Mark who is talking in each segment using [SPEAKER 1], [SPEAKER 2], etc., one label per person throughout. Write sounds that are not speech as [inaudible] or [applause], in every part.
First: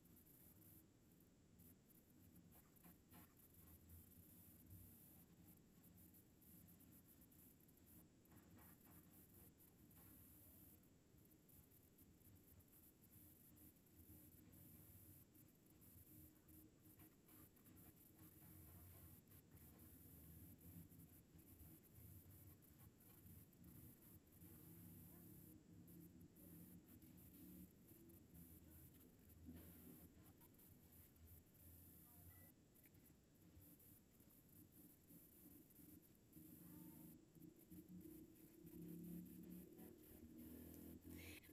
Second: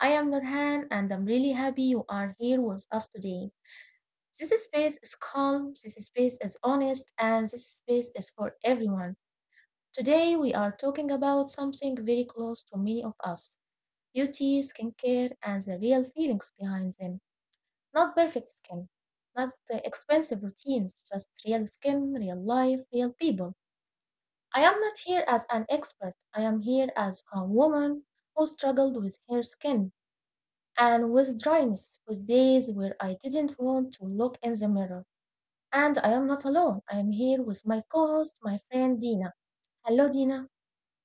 [SPEAKER 1] I am Nurhan and I'm really happy you are here with us today. This space is calm, this space is honest, and this space is for everyone. Today we are talking about something very close to many of us: beauty, skincare, and the real feelings behind them. Not perfect skin, not the expensive routines, just real skin, real life, real people. I am not here as an expert. I am here as a woman who struggled with her skin and with dryness, with days where I didn't want to look in the mirror. And I am not alone. I am here with my co host, my friend Dina. Hello, Dina.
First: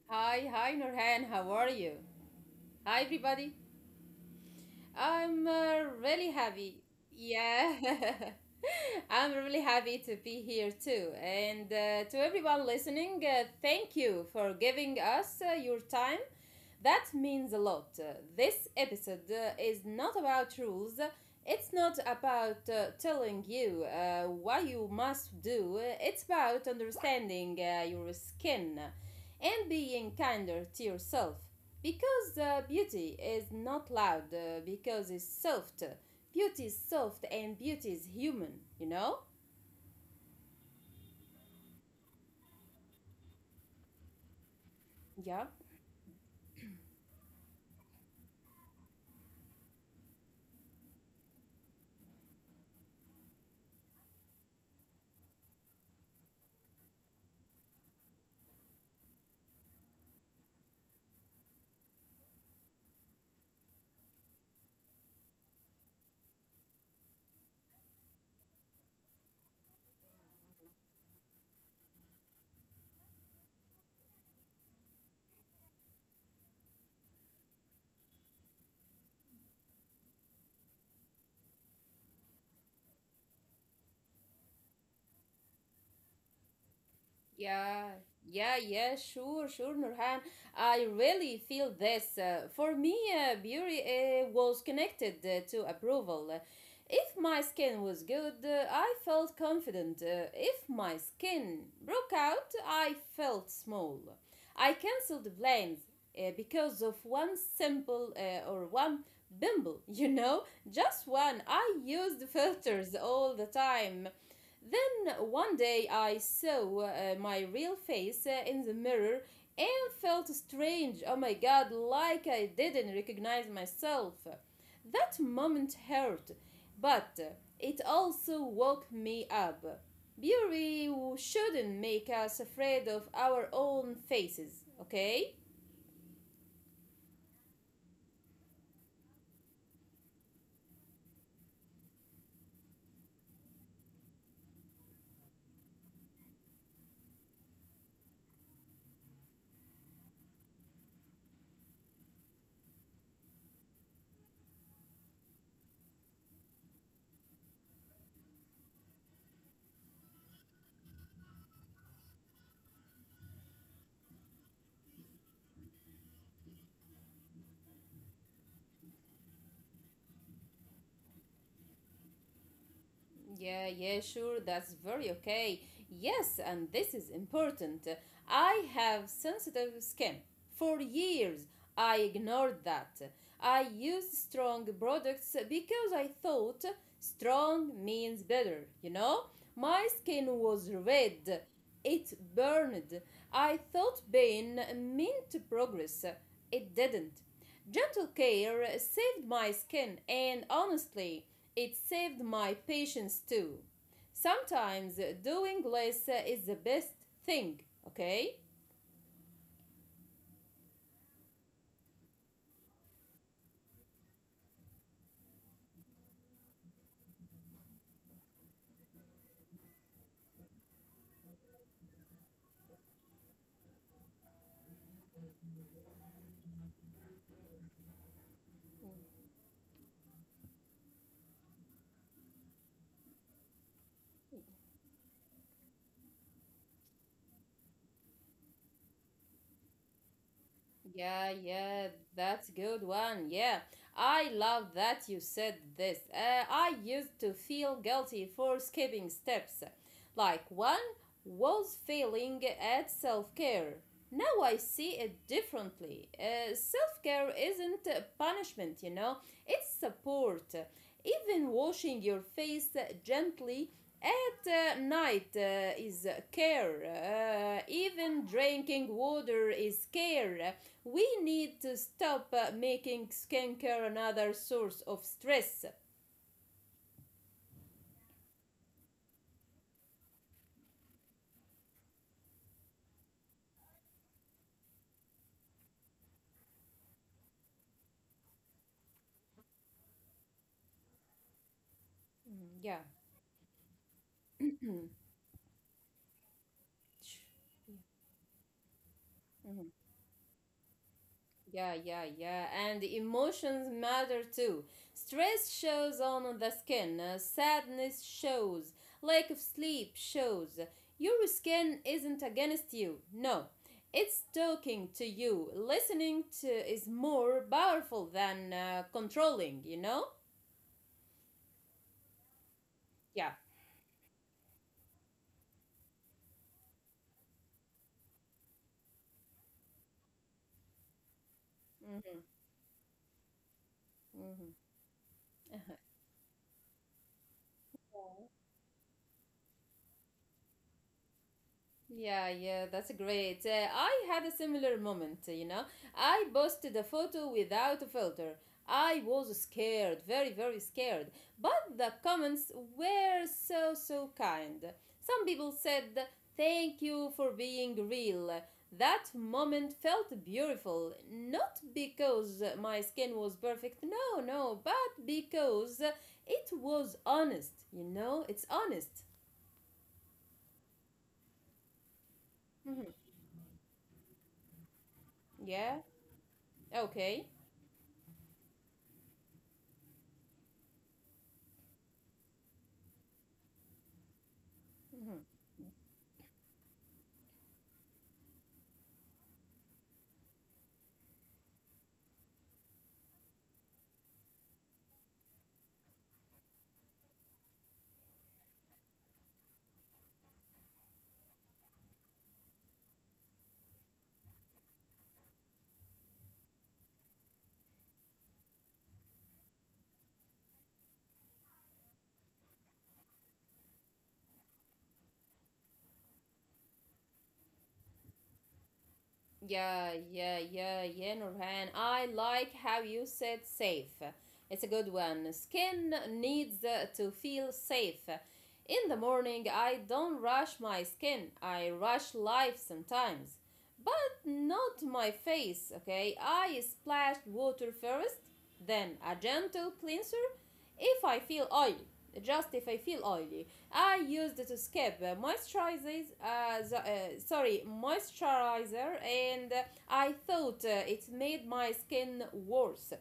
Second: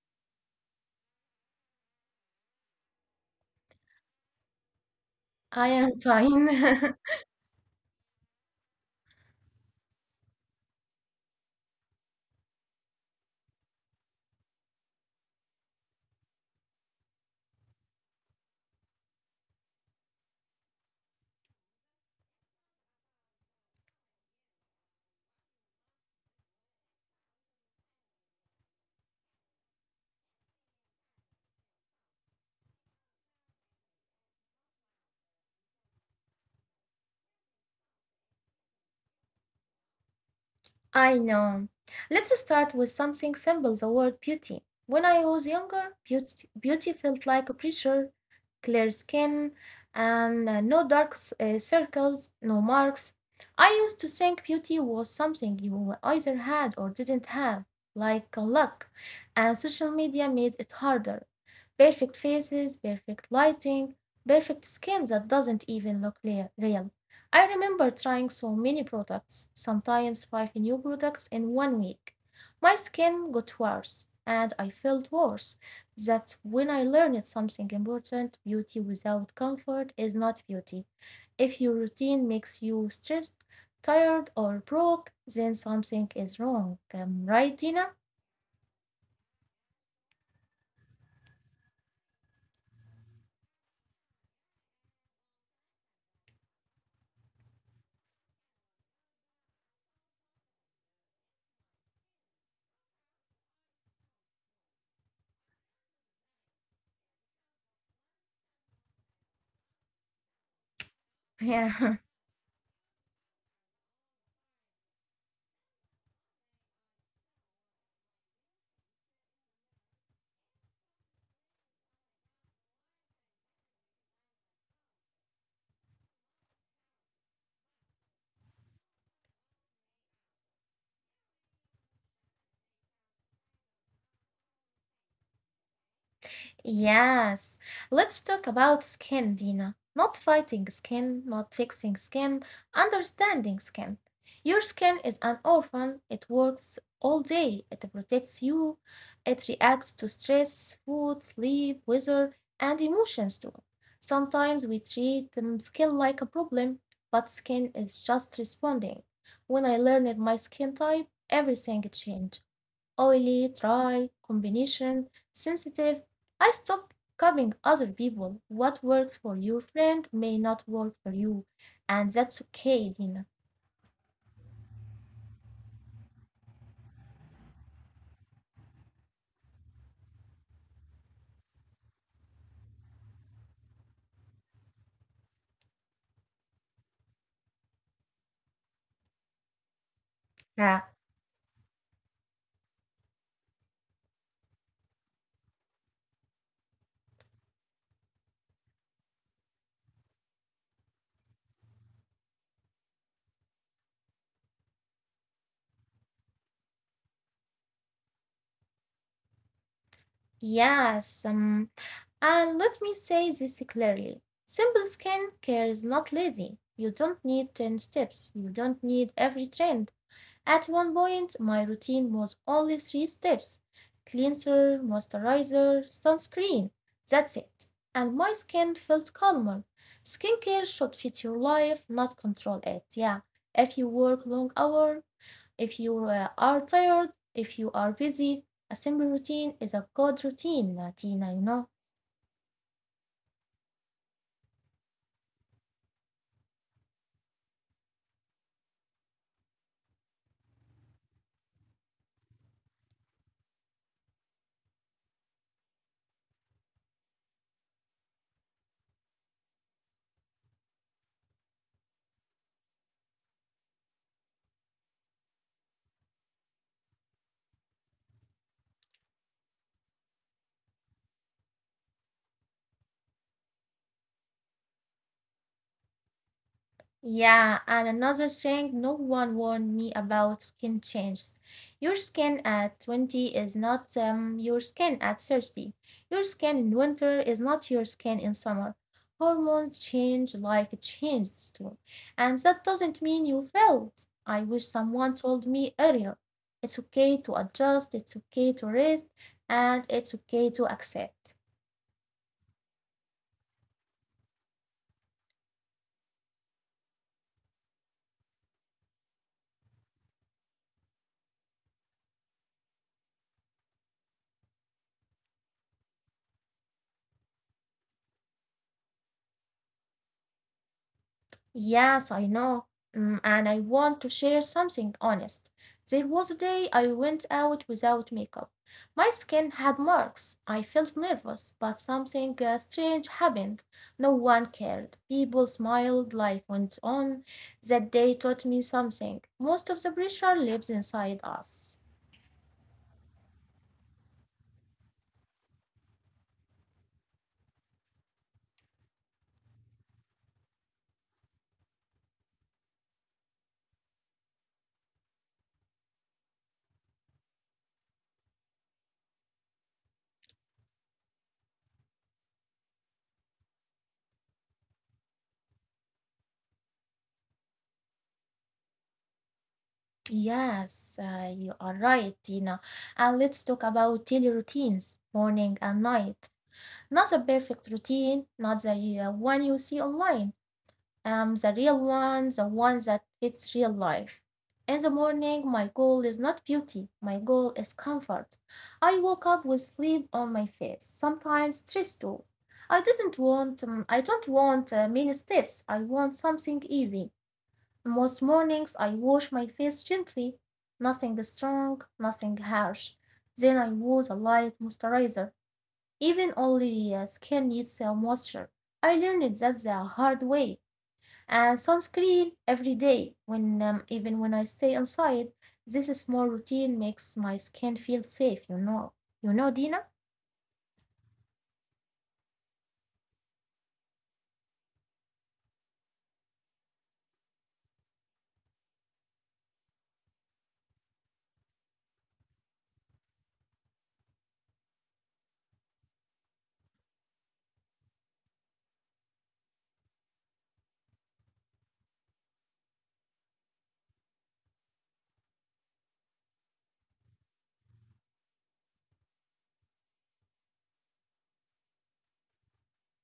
[SPEAKER 2] Hi, hi Nurhan, how are you? Hi everybody. I'm
[SPEAKER 1] I
[SPEAKER 2] uh,
[SPEAKER 1] am
[SPEAKER 2] really happy.
[SPEAKER 1] fine.
[SPEAKER 2] Yeah, [laughs] I'm really happy to be here too. And to everyone listening, thank you for giving us your time, that means a lot. This episode is not about rules. It's not about telling you what you must do. It's about understanding your skin and being kinder to yourself. Because beauty is not loud, because it's soft. Beauty is soft and beauty is human, you know?
[SPEAKER 1] [laughs] I know. Let's start with something simple: the word beauty. When I
[SPEAKER 2] Yeah.
[SPEAKER 1] was younger, beauty felt like a pressure, clear skin, and no dark circles, no marks. I used to think beauty was something you either had or didn't have, like luck, and social media made it harder. Perfect faces, perfect lighting, perfect skin that doesn't even look real. I remember trying so many products, sometimes five new products in one week. My skin got worse, and I felt worse. That when I learned something important. Beauty without comfort is not beauty. If your routine makes you stressed, tired, or broke, then something is wrong. Right,
[SPEAKER 2] Yeah,
[SPEAKER 1] Dina? [laughs]
[SPEAKER 2] yeah, yeah, sure, sure, Nurhan. I really feel this. For me, beauty was connected to approval. If my skin was good, I felt confident. If my skin broke out, I felt small. I cancelled plans because of one simple or one bimble, [laughs] you know, just one. I
[SPEAKER 1] Yeah.
[SPEAKER 2] used filters all the time. Then one day I saw my real face in the mirror and felt strange. Oh my god, like I didn't recognize myself. That moment hurt, but it also woke me up. Beauty shouldn't make us afraid of our own faces, okay?
[SPEAKER 1] Yes, let's talk about skin, Dina. Not fighting skin, not fixing skin, understanding skin. Your skin is an orphan, it works all day, it protects you, it reacts to stress, food, sleep, weather, and emotions too. Sometimes we treat skin like a problem, but skin is just responding. When I learned my skin type, everything changed: oily, dry, combination, sensitive. I stopped copying other people. What works for your friend may not work for you, and that's okay, Dina.
[SPEAKER 2] Yeah, yeah, sure, that's very okay. Yes, and this is important. I have sensitive skin. For years, I ignored that. I used strong products because I thought strong means better, you know? My skin was
[SPEAKER 1] Yeah.
[SPEAKER 2] red, it burned. I thought pain meant progress. It didn't. Gentle care saved my skin, and honestly, it saved my patience too. Sometimes doing less is the best thing, okay?
[SPEAKER 1] Yes, and let me say this clearly. Simple skin care is not lazy. You don't need 10 steps. You don't need every trend. At one point, my routine was only three steps: cleanser, moisturizer, sunscreen. That's it. And my skin felt calmer. Skincare should fit your life, not control it. Yeah. If you work long hours, if you are tired, if you are busy, a simple routine is a good routine,
[SPEAKER 2] Yeah,
[SPEAKER 1] Tina, you know.
[SPEAKER 2] yeah, that's good one. Yeah, I love that you said this. I used to feel guilty for skipping steps. Like one was failing at self care. Now I see it differently. Self care isn't a punishment, you know, it's support. Even washing your face gently at night is care. Even drinking water is care. We need to stop making skincare another source of stress.
[SPEAKER 1] Yeah, and another thing no one warned me about: skin changes. Your skin at 20 is not your skin at 30. Your skin in winter is not your skin in summer. Hormones change, life changes too. And that
[SPEAKER 2] Yeah.
[SPEAKER 1] doesn't mean you failed. I wish someone told me earlier. It's okay to adjust, it's okay to rest, and it's okay to accept.
[SPEAKER 2] Yeah, yeah, yeah. And emotions matter too. Stress shows on the skin, sadness shows, lack of sleep shows. Your skin isn't against you. No. It's talking to you. Listening to is more powerful than controlling, you know?
[SPEAKER 1] Yes, I know. Mm,
[SPEAKER 2] Yeah.
[SPEAKER 1] and I want to share something honest. There was a day I went out without makeup. My skin had marks. I felt nervous, but
[SPEAKER 2] Hmm.
[SPEAKER 1] something strange happened. No
[SPEAKER 2] Hmm.
[SPEAKER 1] one cared. People smiled, life went on. That day taught me something. Most of the pressure lives inside us.
[SPEAKER 2] Yeah, yeah, that's great. I had a similar moment, you know. I posted a photo without a filter. I was scared, very, very scared. But the comments were so, so kind. Some people said, thank you for being real. That moment felt beautiful, not because my skin was perfect, no, no, but because it was honest, you know, it's honest.
[SPEAKER 1] Yes, you are right, Tina.
[SPEAKER 2] Mhm.
[SPEAKER 1] And let's talk about daily routines, morning
[SPEAKER 2] Yeah,
[SPEAKER 1] and night. Not the
[SPEAKER 2] okay.
[SPEAKER 1] perfect routine, not the one you see online. The real one, the one that fits real life. In the morning, my goal is not beauty, my goal is comfort. I woke up with sleep on my face, sometimes stress too. I don't want many steps, I want something easy. Most mornings, I wash my face gently, nothing strong, nothing harsh. Then I use a light moisturizer. Even only skin needs moisture. I learned that the hard way. And sunscreen every day, when even when I stay inside. This small routine makes my skin feel safe. You know, Dina.
[SPEAKER 2] Yeah, yeah, yeah, yeah, Nurhan. I like how you said safe. It's a good one. Skin needs to feel safe. In the morning, I don't rush my skin. I rush life sometimes, but not my face, okay? I splashed water first, then a gentle cleanser if I feel oily. Just if I feel oily, I used to skip moisturizer, and I thought it made my skin worse.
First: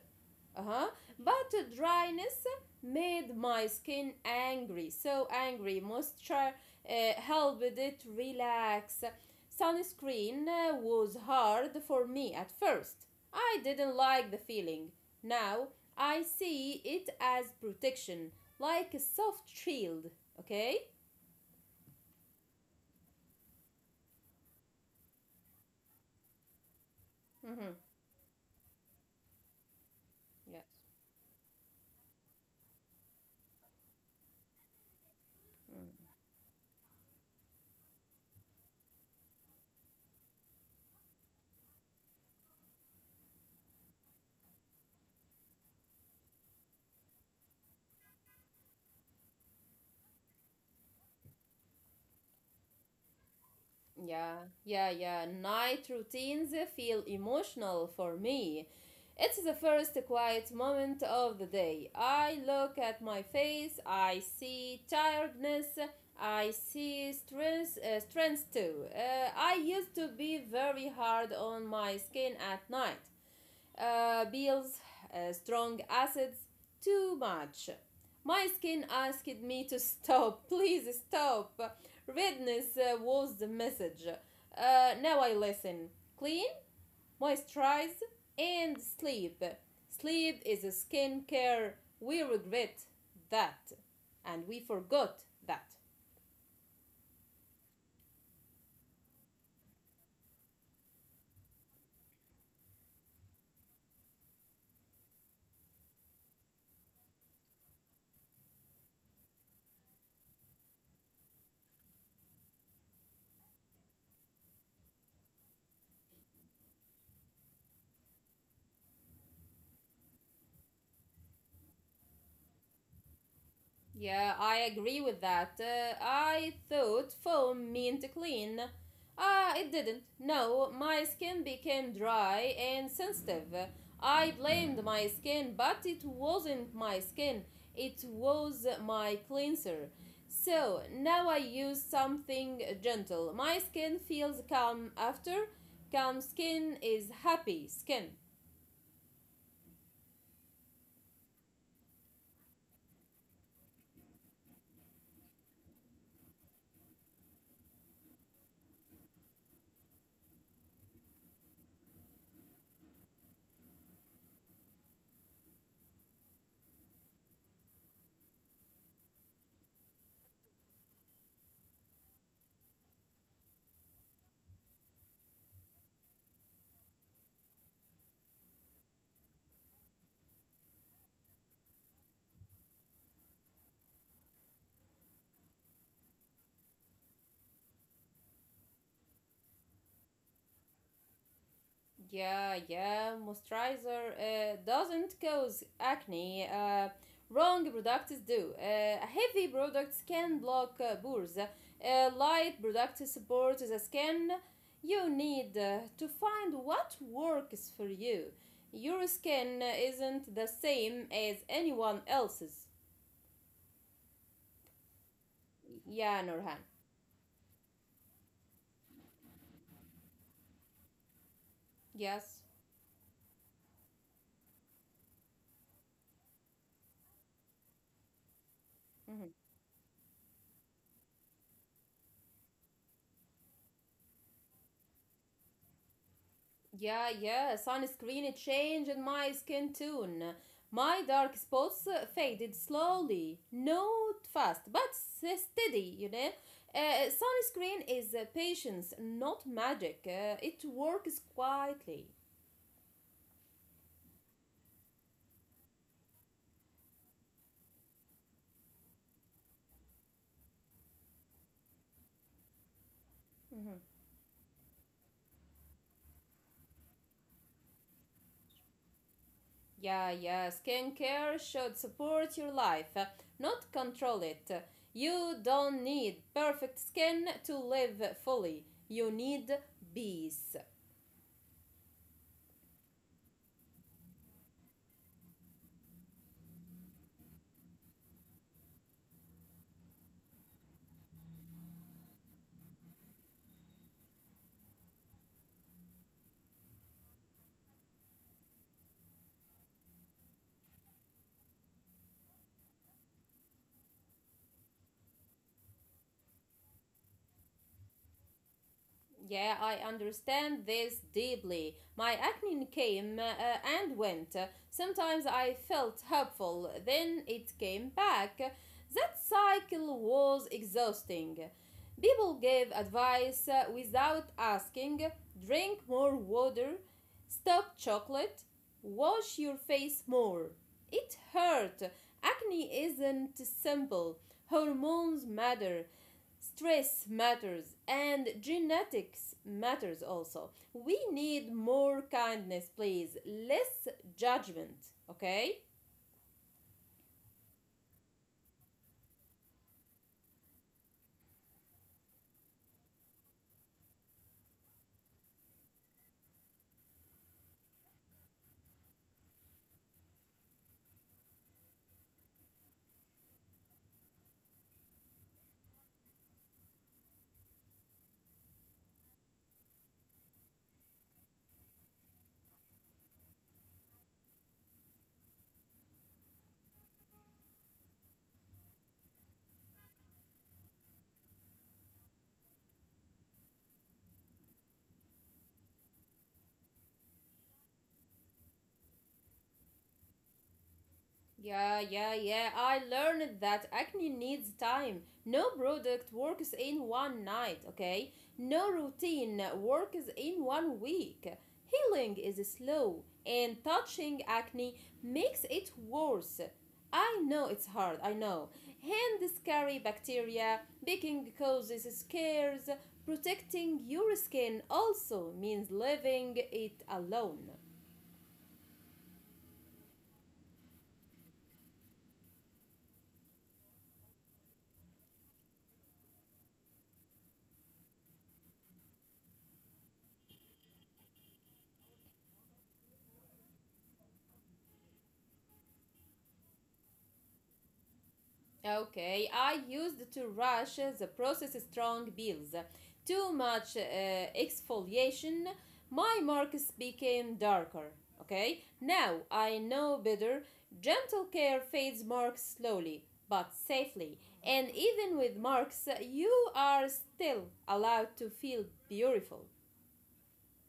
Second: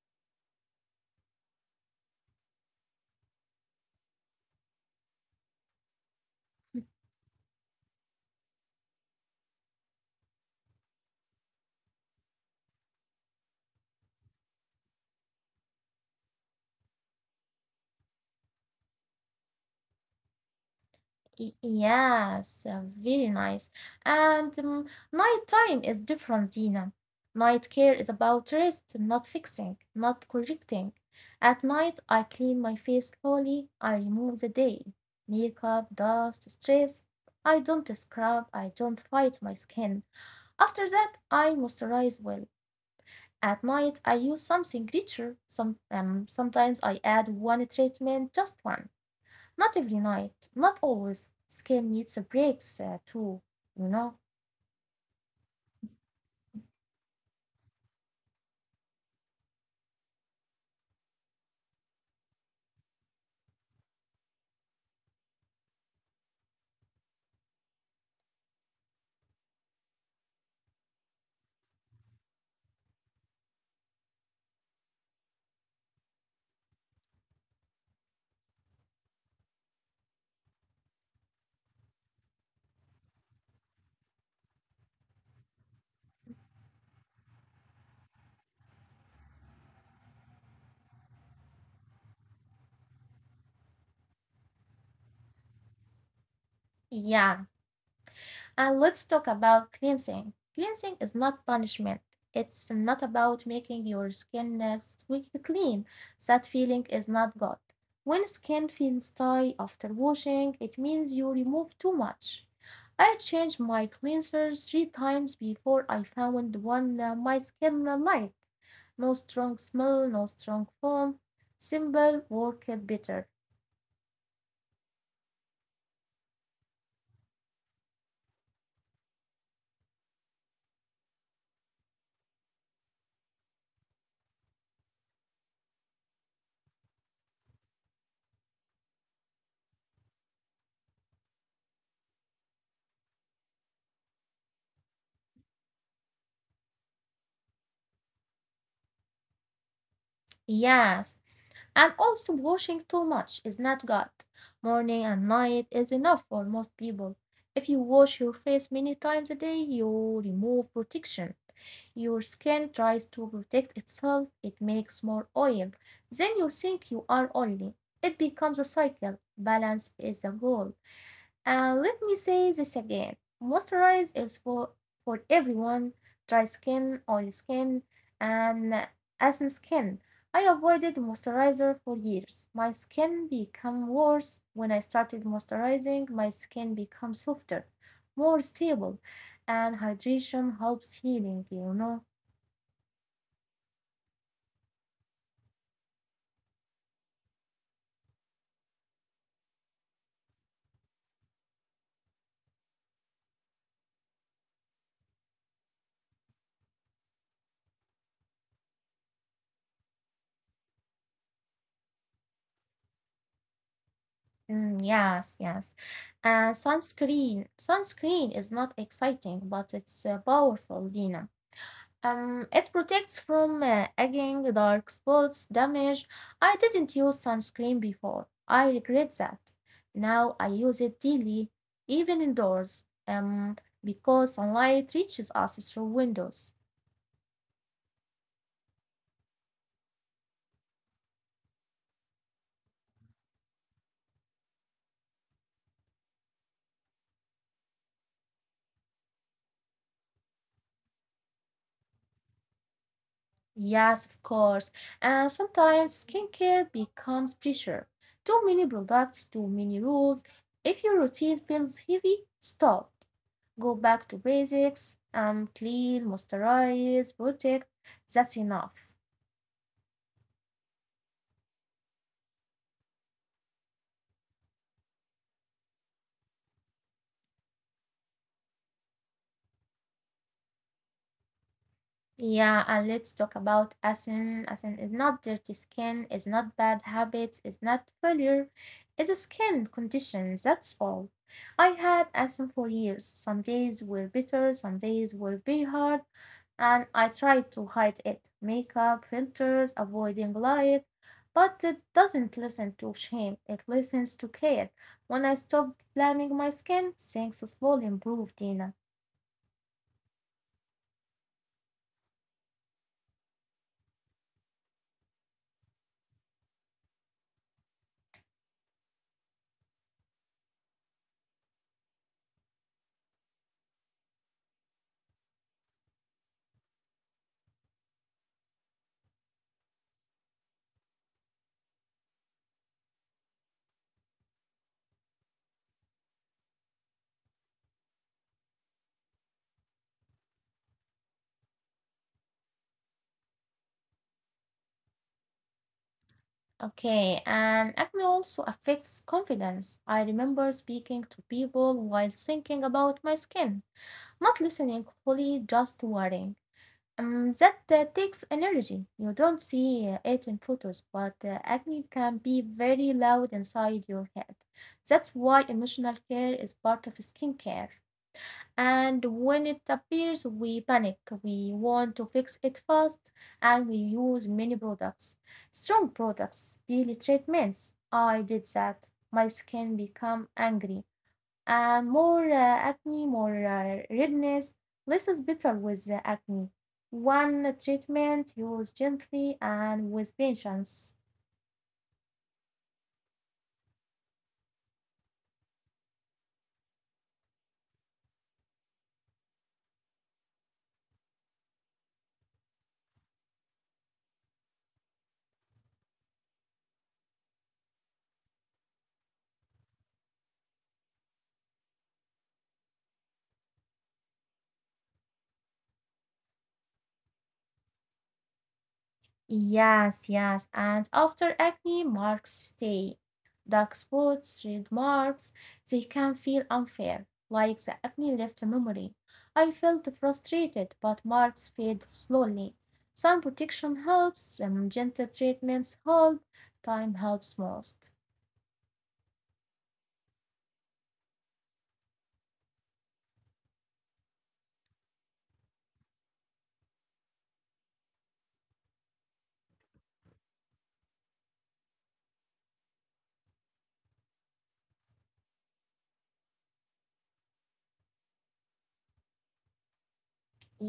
[SPEAKER 2] Uh-huh. But dryness made my skin angry, so angry. Moisture helped it relax. Sunscreen was hard for me at first. I didn't like the feeling. Now I see it as protection, like a soft shield, okay?
[SPEAKER 1] Yes, very nice. And night time is different, Dina. Night
[SPEAKER 2] Mm-hmm.
[SPEAKER 1] care is about rest, not fixing, not
[SPEAKER 2] Yes.
[SPEAKER 1] correcting. At night, I clean my face slowly. I remove the day: makeup, dust, stress. I don't scrub. I don't fight my skin. After that, I moisturize well. At night, I use something richer. Sometimes I add one treatment, just one. Not every night, not always. Skill needs a breaks, too, you know.
[SPEAKER 2] Yeah, yeah, yeah. Night routines feel emotional for me. It's the first quiet moment of the day. I look at my face, I see tiredness, I see strength, strength too. I used to be very hard on my skin at night. Pills, strong acids, too much. My skin asked me to stop. [laughs] Please stop. Redness was the message. Now I listen. Clean, moisturize, and sleep. Sleep is a skincare. We regret that, and we forgot that.
[SPEAKER 1] Yeah. And let's talk about cleansing. Cleansing is not punishment. It's not about making your skin squeaky clean. That feeling is not good. When skin feels dry after washing, it means you remove too much. I changed my cleanser three times before I found one my skin liked. No strong smell, no strong foam. Simple worked better.
[SPEAKER 2] Yeah, I agree with that. I thought foam meant clean. Ah, it didn't. No, my skin became dry and sensitive. I blamed my skin, but it wasn't my skin. It was my cleanser. So now I use something gentle. My skin feels calm after. Calm skin is happy skin.
[SPEAKER 1] Yes, and also, washing too much is not good. Morning and night is enough for most people. If you wash your face many times a day, you remove protection. Your skin tries to protect itself, it makes more oil. Then you think you are oily. It becomes a cycle. Balance is the goal. And let me say this again: moisturize is for everyone: dry skin, oily skin, and acne skin. I avoided moisturizer for years. My skin became worse when I started moisturizing. My skin became softer, more stable, and hydration helps healing, you know.
[SPEAKER 2] Yeah, yeah, moisturizer doesn't cause acne. Wrong products do. Heavy products can block pores. Light products support the skin. You need to find what works for you. Your skin isn't the same as anyone else's.
[SPEAKER 1] Mm, yes, yes.
[SPEAKER 2] Yeah,
[SPEAKER 1] And
[SPEAKER 2] Nurhan.
[SPEAKER 1] sunscreen. Sunscreen is not exciting, but it's powerful, Dina.
[SPEAKER 2] Yes.
[SPEAKER 1] It protects from aging, dark spots, damage. I didn't use sunscreen before. I regret
[SPEAKER 2] Mhm.
[SPEAKER 1] that. Now I use it daily, even indoors, because sunlight reaches us through windows.
[SPEAKER 2] Yeah, yeah, sunscreen changed my skin tone. My dark spots faded slowly, not fast, but steady, you know. Sunscreen is patience, not magic. It works quietly.
[SPEAKER 1] Yes, of course. And sometimes skincare becomes pressure. Too many products, too many rules. If your routine feels heavy, stop. Go back to basics. Clean, moisturize, protect. That's enough.
[SPEAKER 2] Yeah, yeah, skincare should support your life, not control it. You don't need perfect skin to live fully. You need peace.
[SPEAKER 1] Yeah, and let's talk about asin. Asin is not dirty skin, is not bad habits, is not failure, is a skin condition, that's all. I had asin for years. Some days were bitter, some days were very hard, and I tried to hide it. Makeup, filters, avoiding light, but it doesn't listen to shame, it listens to care. When I stopped blaming my skin, things slowly improved, Dina.
[SPEAKER 2] Yeah, I understand this deeply. My acne came and went. Sometimes I felt hopeful, then it came back. That cycle was exhausting. People gave advice without asking, drink more water, stop chocolate, wash your face more. It hurt. Acne isn't simple. Hormones matter, stress matters, and genetics matters also. We need more kindness, please, less judgment, okay.
[SPEAKER 1] Okay, and acne also affects confidence. I remember speaking to people while thinking about my skin, not listening fully, just worrying. That takes energy. You don't see it in photos, but acne can be very loud inside your head. That's why emotional care is part of skincare. And when it appears, we panic. We want to fix it fast and we use many products. Strong products, daily treatments. I did that. My skin become angry and more acne, more redness. Less is better with the acne. One treatment used gently and with patience.
[SPEAKER 2] Yeah, yeah, yeah. I learned that acne needs time. No product works in one night, okay? No routine works in one week. Healing is slow, and touching acne makes it worse. I know it's hard, I know. Hands carry bacteria, baking causes scares. Protecting your skin also means leaving it alone.
[SPEAKER 1] Yes, yes. And after acne marks stay. Dark spots, red marks, they can feel unfair, like the acne left a memory. I felt frustrated, but marks fade slowly. Sun protection helps, gentle treatments help, time helps most.
[SPEAKER 2] Okay, I used to rush the process, strong peels. Too much exfoliation, my marks became darker. Okay, now I know better. Gentle care fades marks slowly but safely, and even with marks, you are still allowed to feel beautiful.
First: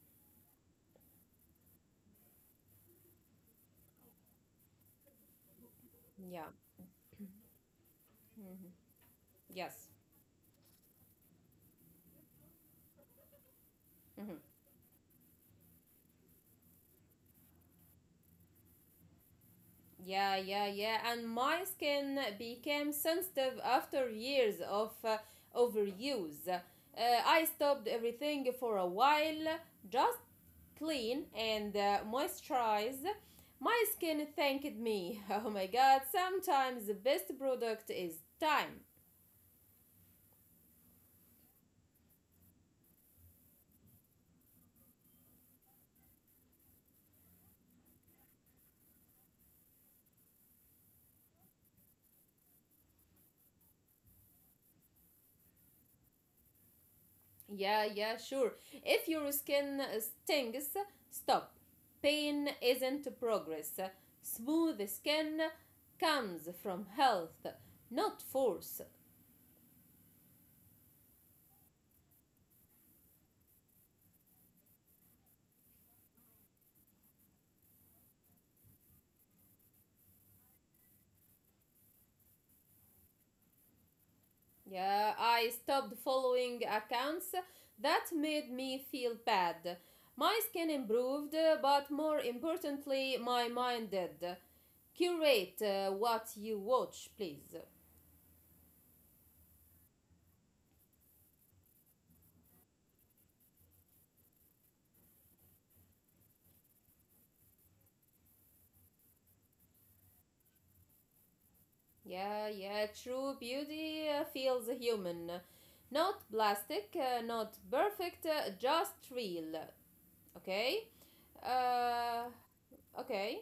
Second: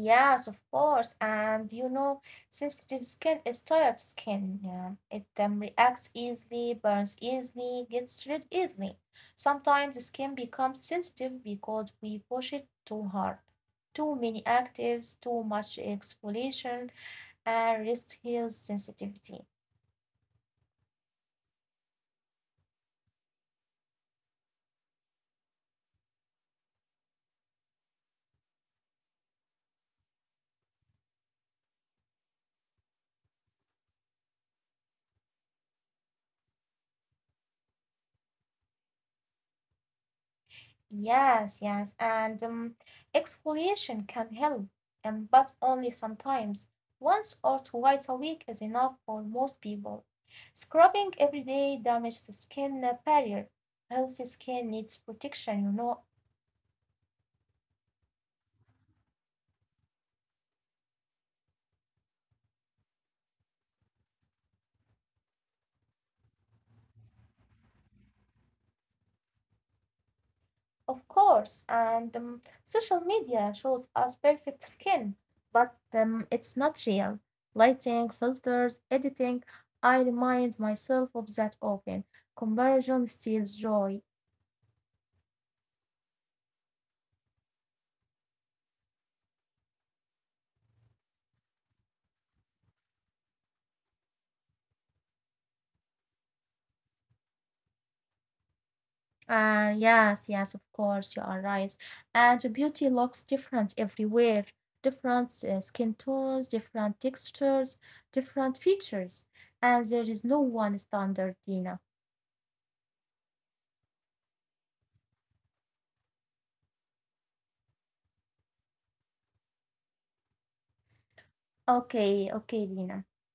[SPEAKER 1] Yes, of course. And you know, sensitive skin is tired skin. Yeah. It reacts
[SPEAKER 2] Yeah,
[SPEAKER 1] easily, burns easily, gets rid easily.
[SPEAKER 2] yes.
[SPEAKER 1] Sometimes the skin becomes sensitive because we push it too hard. Too many
[SPEAKER 2] Mhm.
[SPEAKER 1] actives, too much exfoliation, and rest heals sensitivity.
[SPEAKER 2] Yeah, yeah, yeah. And my skin became sensitive after years of overuse. I stopped everything for a while, just clean and moisturize. My skin thanked me. [laughs] Oh my god, sometimes the best product is time.
[SPEAKER 1] Yes, yes, and exfoliation can help, but only sometimes. Once or twice a week is enough for most people. Scrubbing every day damages the skin barrier. Healthy skin needs protection, you know,
[SPEAKER 2] Yeah, yeah, sure. If your skin stings, stop. Pain isn't progress. Smooth skin comes from health, not force.
[SPEAKER 1] of course. And social media shows us perfect skin, but it's not real. Lighting, filters, editing. I remind myself of that often. Comparison steals joy.
[SPEAKER 2] Yeah, I stopped following accounts that made me feel bad. My skin improved, but more importantly, my mind did. Curate what you watch, please.
[SPEAKER 1] Yes, yes, of course, you are right. And the beauty looks different everywhere. Different skin tones, different textures, different features. And there is no one standard, Dina.
[SPEAKER 2] Yeah, yeah, true beauty feels human. Not plastic, not perfect, just real. Okay? Uh,
[SPEAKER 1] Okay, okay, Dina.
[SPEAKER 2] okay.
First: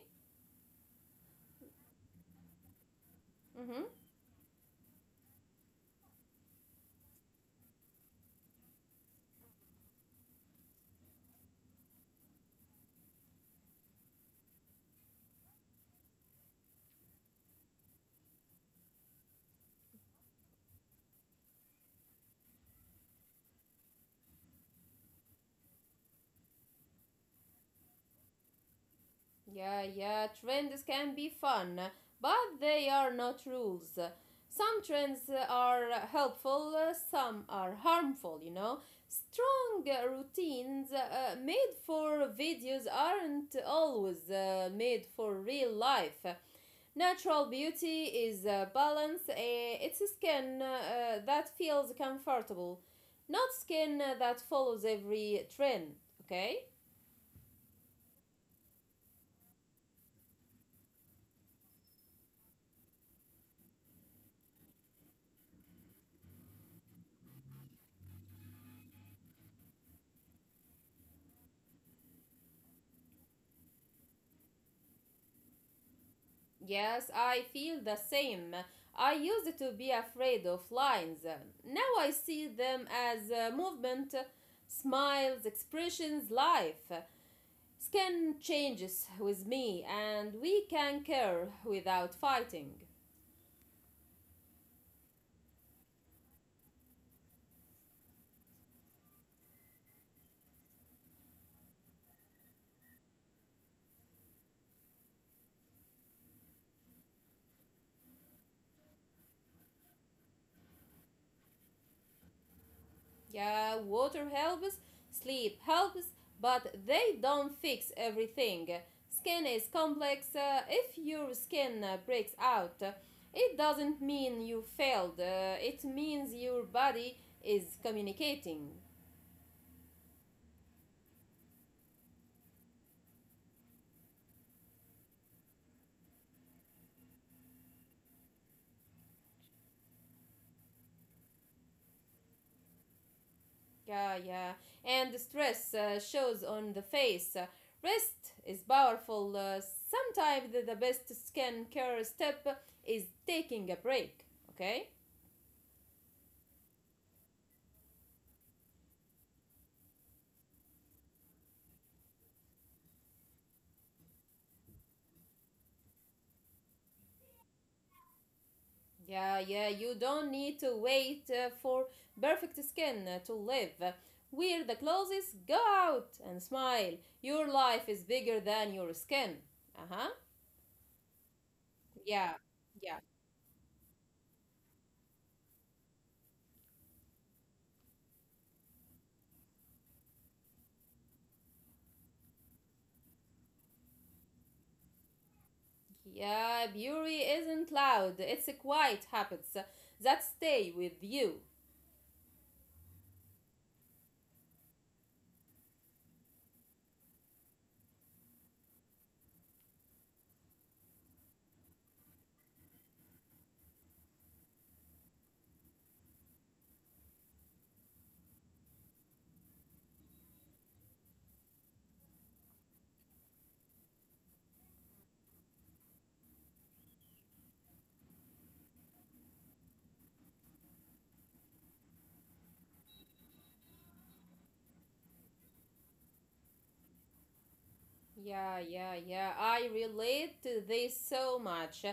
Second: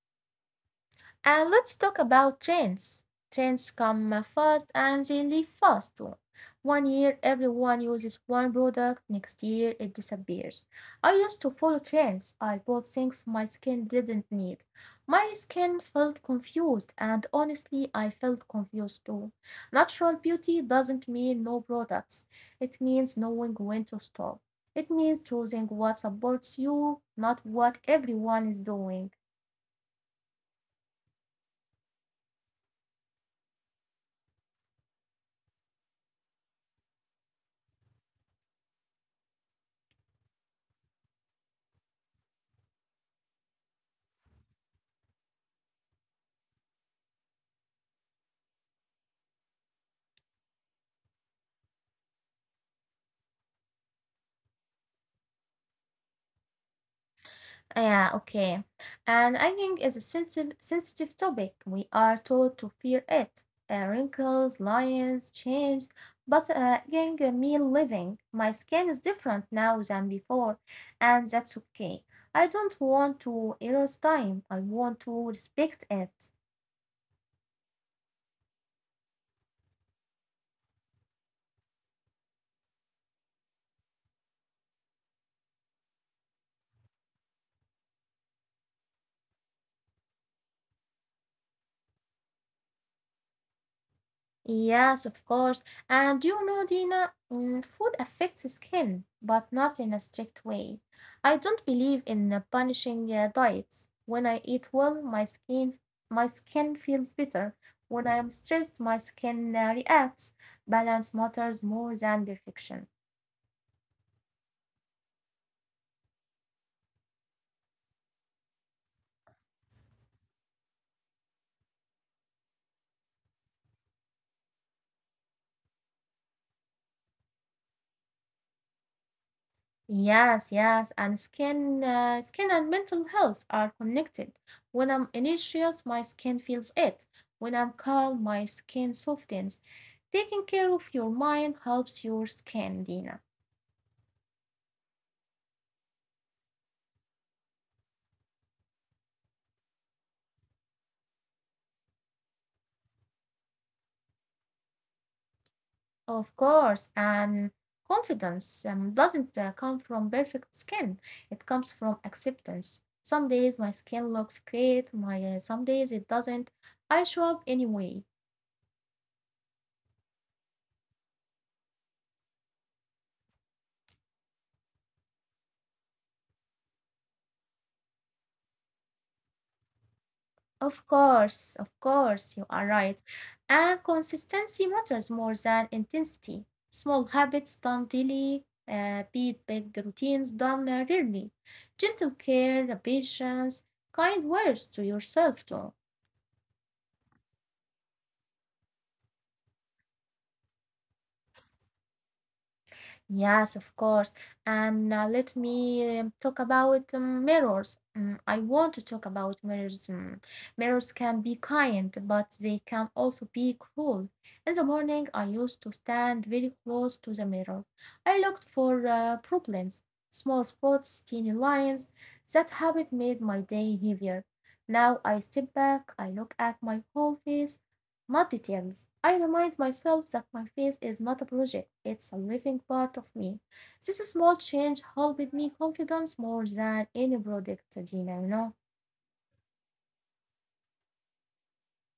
[SPEAKER 1] And let's talk about trends. Trends
[SPEAKER 2] Mm-hmm.
[SPEAKER 1] come fast and they leave fast too. One year everyone uses one product, next year it disappears. I used to follow trends. I bought things my skin didn't need. My skin felt confused, and honestly, I felt confused too. Natural beauty doesn't mean no products, it means knowing when to stop. It means choosing what supports you, not what everyone is doing.
[SPEAKER 2] Yeah, yeah, trends can be fun, but they are not rules. Some trends are helpful, some are harmful, you know. Strong routines made for videos aren't always made for real life. Natural beauty is balance. It's a skin that feels comfortable, not skin that follows every trend. Okay?
[SPEAKER 1] Yeah, okay. And aging is a sensitive topic. We are taught to fear it. Wrinkles, lines, change. But aging mean living. My skin is different now than before, and that's okay. I don't want to erase time. I want to respect it.
[SPEAKER 2] Yes, I feel the same. I used to be afraid of lines. Now I see them as movement, smiles, expressions, life. Skin changes with me, and we can care without fighting.
[SPEAKER 1] Yes, of course. And you know, Dina, mm, food affects the skin, but not in a strict way. I don't believe in punishing diets. When I eat well, my skin feels better. When I am stressed, my skin reacts. Balance matters more than perfection.
[SPEAKER 2] Yeah, water helps, sleep helps, but they don't fix everything. Skin is complex. If your skin breaks out, it doesn't mean you failed. It means your body is communicating.
[SPEAKER 1] Yes, yes, and skin and mental health are connected. When I'm anxious, my skin feels it. When I'm calm, my skin softens. Taking care of your mind helps your skin, Dina.
[SPEAKER 2] Yeah, yeah. And stress shows on the face. Rest is powerful. Sometimes the best skin care step is taking a break. Okay?
[SPEAKER 1] Of course, and confidence doesn't come from perfect skin, it comes from acceptance. Some days my skin looks great, some days it doesn't. I show up anyway.
[SPEAKER 2] Yeah, yeah, you don't need to wait for perfect skin to live. Wear the clothes, go out and smile. Your life is bigger than your skin. Uh huh.
[SPEAKER 1] Of course,
[SPEAKER 2] Yeah,
[SPEAKER 1] you are right.
[SPEAKER 2] yeah.
[SPEAKER 1] And consistency matters more than intensity. Small habits done daily beat big routines done rarely. Gentle care, patience, kind words to yourself too.
[SPEAKER 2] Yeah, beauty isn't loud, it's quiet habits that stay with you.
[SPEAKER 1] Yes, of course. And let me talk about mirrors. I want to talk about mirrors. Mirrors can be kind, but they can also be cruel. In the morning, I used to stand very close to the mirror. I looked for problems, small spots, teeny lines. That habit made my day heavier. Now I step back, I look at my whole face. Mud details. I remind myself that my face is not a project, it's a living part of me. This small change helped me confidence more than any product, Gina, you know.
[SPEAKER 2] Yeah, yeah, yeah. I relate to this so much.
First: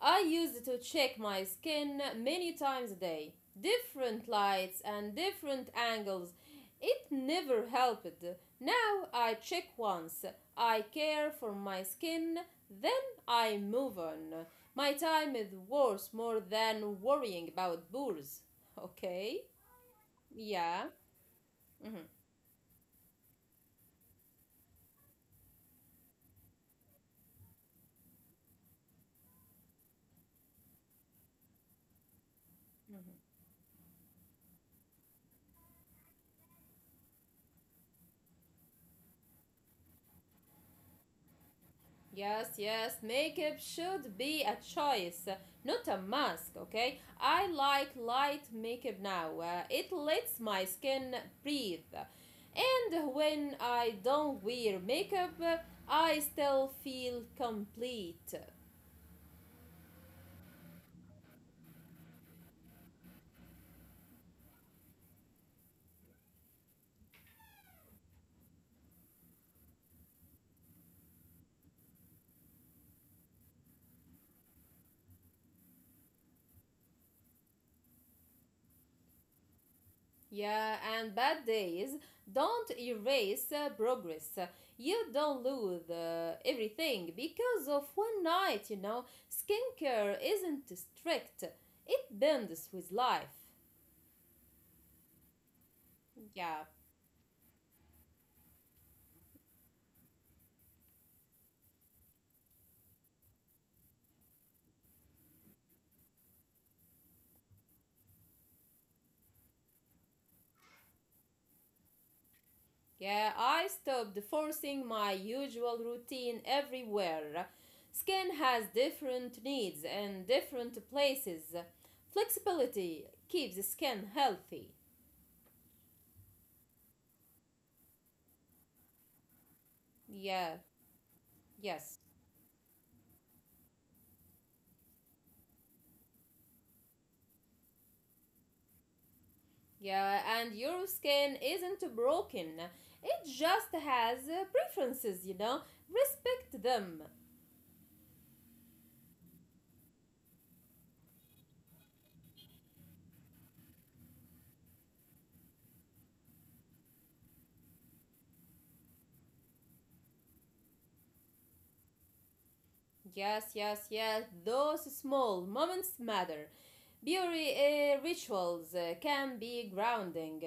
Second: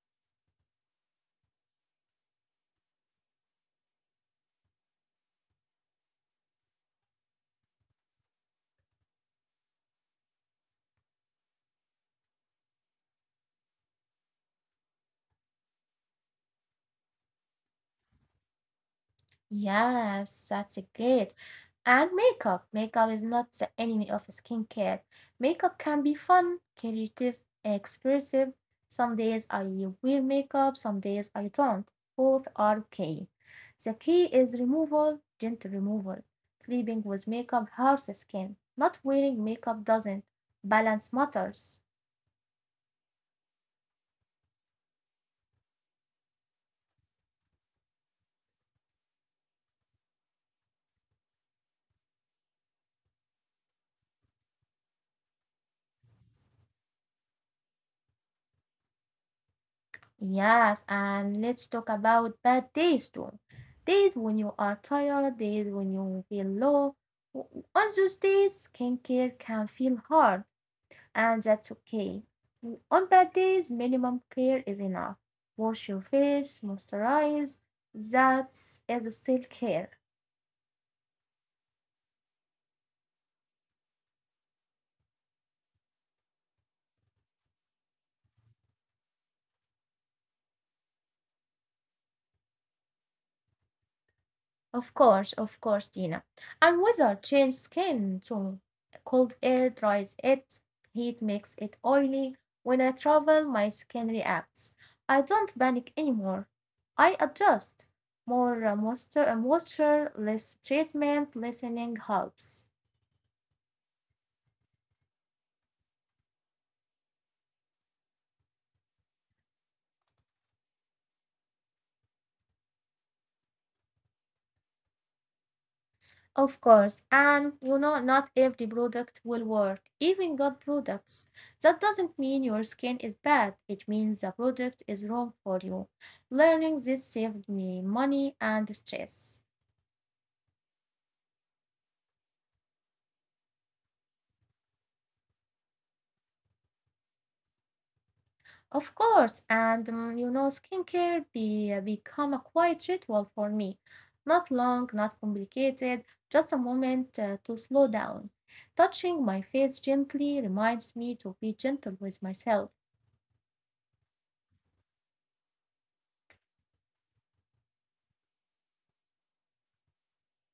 [SPEAKER 2] I used to check my skin many times a day, different lights and different angles. It never helped. Now I check once. I care for my skin, then I move on. My time is worth more than worrying about boors. Okay?
[SPEAKER 1] Yes, that's
[SPEAKER 2] Yeah.
[SPEAKER 1] a great. And makeup. Makeup is not the enemy of skincare. Makeup can be fun, creative, expressive. Some days I wear makeup, some days I don't. Both are okay. The key is removal, gentle removal. Sleeping with makeup hurts the skin. Not wearing makeup doesn't. Balance matters.
[SPEAKER 2] Yes, yes, makeup should be a choice, not a mask, okay? I like light makeup now. It lets my skin breathe. And when I don't wear makeup, I still feel complete.
[SPEAKER 1] Yes, and let's talk about bad days too. Days when you are tired, days when you feel low. On those days, skincare can feel hard, and that's okay. On bad days, minimum care is enough. Wash your face, moisturize. That is self care.
[SPEAKER 2] Yeah, and bad days don't erase progress. You don't lose everything because of one night, you know. Skincare isn't strict, it bends with life.
[SPEAKER 1] Of course, Tina.
[SPEAKER 2] Yeah.
[SPEAKER 1] And weather change skin tone. Cold air dries it, heat makes it oily. When I travel, my skin reacts. I don't panic anymore. I adjust. More moisture, moisture, less treatment, listening helps.
[SPEAKER 2] Yeah, I stopped forcing my usual routine everywhere. Skin has different needs and different places. Flexibility keeps the skin healthy.
[SPEAKER 1] Of course, and you know, not every product will work, even good
[SPEAKER 2] Yeah,
[SPEAKER 1] products. That
[SPEAKER 2] yes.
[SPEAKER 1] doesn't mean your skin is bad, it means the product is wrong for you. Learning this saved me money and stress.
[SPEAKER 2] Yeah, and your skin isn't broken. It just has preferences, you know. Respect them.
[SPEAKER 1] Of course, and you know, skincare become a quiet ritual for me. Not long, not complicated, just a moment to slow down. Touching my face gently reminds me to be gentle with myself.
[SPEAKER 2] Yes, yes, yes. Those small moments matter. Beauty rituals can be grounding.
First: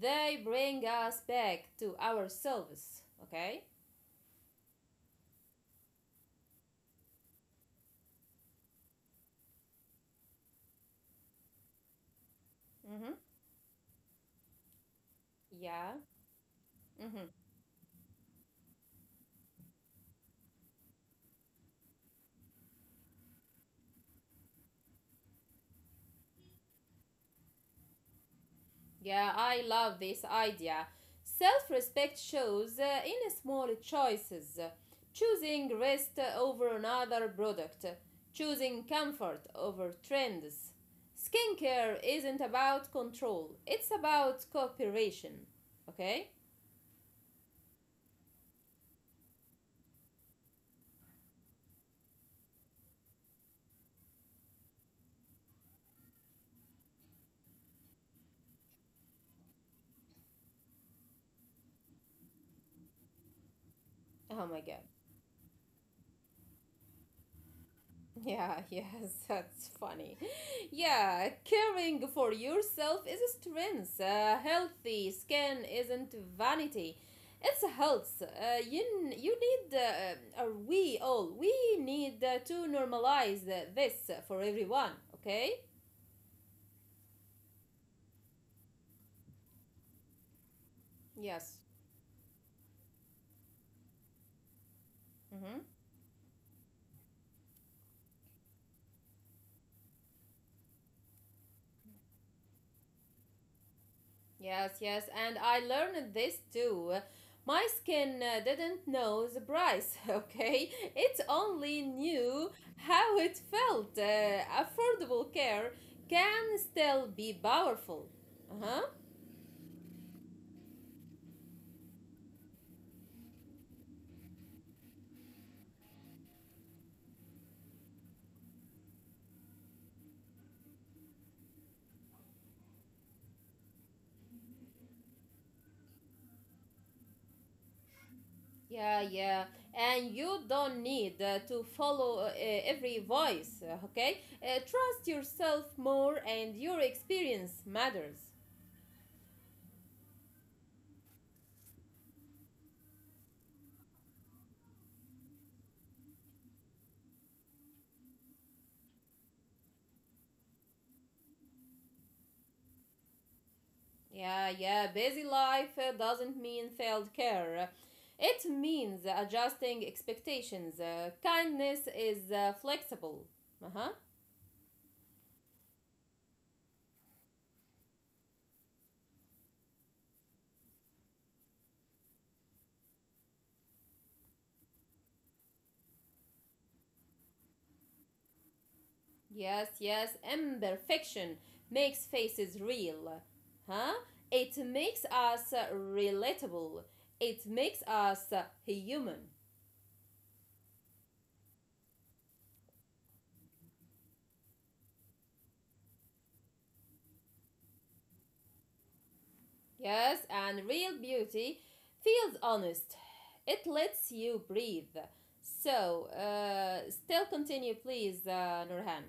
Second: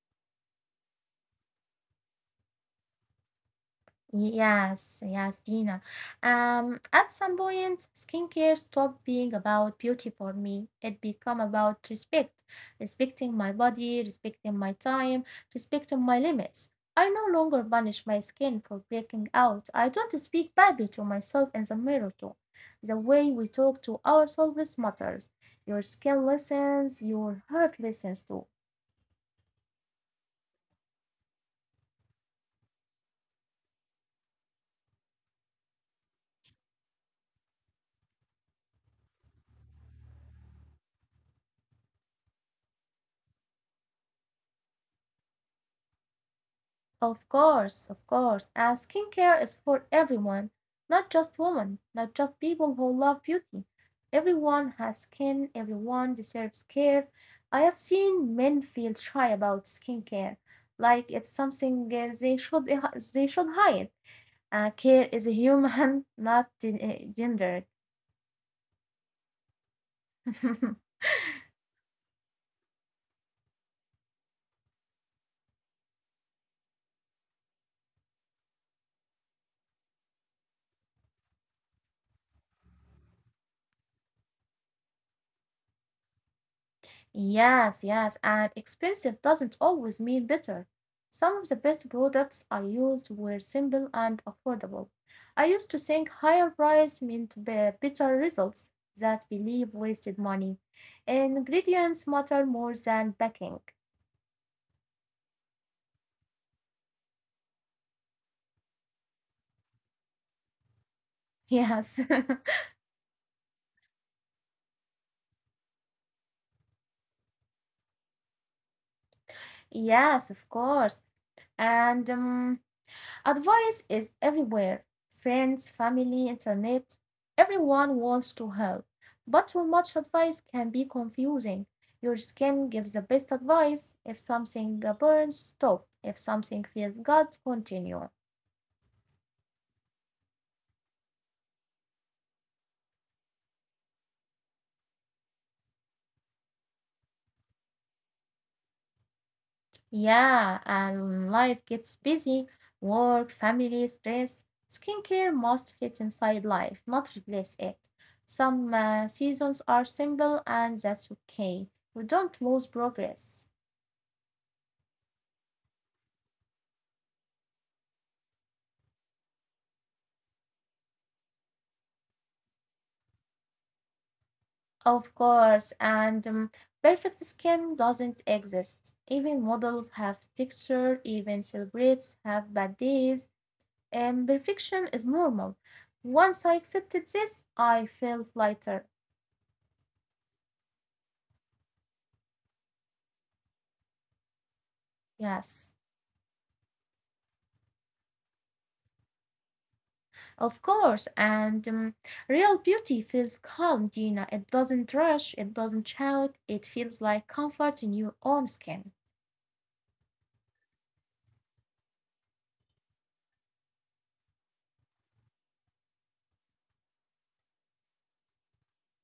[SPEAKER 2] They bring us back to ourselves. Okay.
[SPEAKER 1] Yes, yes, Dina. At some point, skincare stopped being about beauty for me. It became about respect,
[SPEAKER 2] Mhm.
[SPEAKER 1] respecting my body, respecting my time,
[SPEAKER 2] Yeah.
[SPEAKER 1] respecting my limits. I
[SPEAKER 2] Mhm.
[SPEAKER 1] no longer punish my skin for breaking out. I don't speak badly to myself in the mirror too. The way we talk to ourselves matters. Your skin listens, your heart listens too.
[SPEAKER 2] Yeah, I love this idea. Self respect shows in small choices, choosing rest over another product, choosing comfort over trends. Skincare isn't about control, it's about cooperation. Okay?
[SPEAKER 1] Of course, of course. And skincare is for everyone, not just women, not just people who love beauty. Everyone has skin, everyone deserves care. I have seen men feel shy about skincare, like it's something they should hide.
[SPEAKER 2] Oh my god.
[SPEAKER 1] Care is human, [laughs] not gendered.
[SPEAKER 2] Yeah, yes, [laughs] that's funny.
[SPEAKER 1] [laughs]
[SPEAKER 2] Yeah, caring for yourself is a strength. A healthy skin isn't vanity. It's a health. You you need we all we need to normalize this for everyone. Okay.
[SPEAKER 1] Yes, yes, and expensive doesn't always mean better. Some of
[SPEAKER 2] Yes.
[SPEAKER 1] the best products I used were simple and affordable. I
[SPEAKER 2] Mm-hmm.
[SPEAKER 1] used to think higher price meant better results that belief wasted money. Ingredients matter more than packing. [laughs]
[SPEAKER 2] Yes, yes, and I learned this too. My skin didn't know the price, [laughs] okay? It only
[SPEAKER 1] Yes,
[SPEAKER 2] knew how it felt. Affordable care can still be powerful. Uh huh.
[SPEAKER 1] [laughs] yes, of course. And advice is everywhere— friends, family, internet. Everyone wants to help, but too much advice can be confusing. Your skin gives the best advice. If something burns, stop. If something feels good, continue.
[SPEAKER 2] Yeah, yeah. And you don't need to follow every voice, okay? Trust yourself more, and your experience matters.
[SPEAKER 1] Yeah, and life gets busy work, family, stress. Skincare must fit inside life, not replace it. Some seasons are simple, and that's okay. We don't lose progress.
[SPEAKER 2] Yeah, yeah, busy life doesn't mean failed care. It means adjusting expectations. Kindness is flexible. Uh huh.
[SPEAKER 1] Of course, and perfect skin doesn't exist. Even models have texture, even celebrities have bad days, and perfection is normal. Once I accepted this, I felt lighter.
[SPEAKER 2] Yes, yes, imperfection makes faces real. Huh? It makes us
[SPEAKER 1] Yes,
[SPEAKER 2] relatable. It makes us human.
[SPEAKER 1] of course, and real beauty feels calm, Gina. It doesn't rush, it doesn't shout, it feels like comfort in your own skin.
[SPEAKER 2] Yes, and real beauty feels honest. It lets you breathe. So, still continue, please, Nurhan.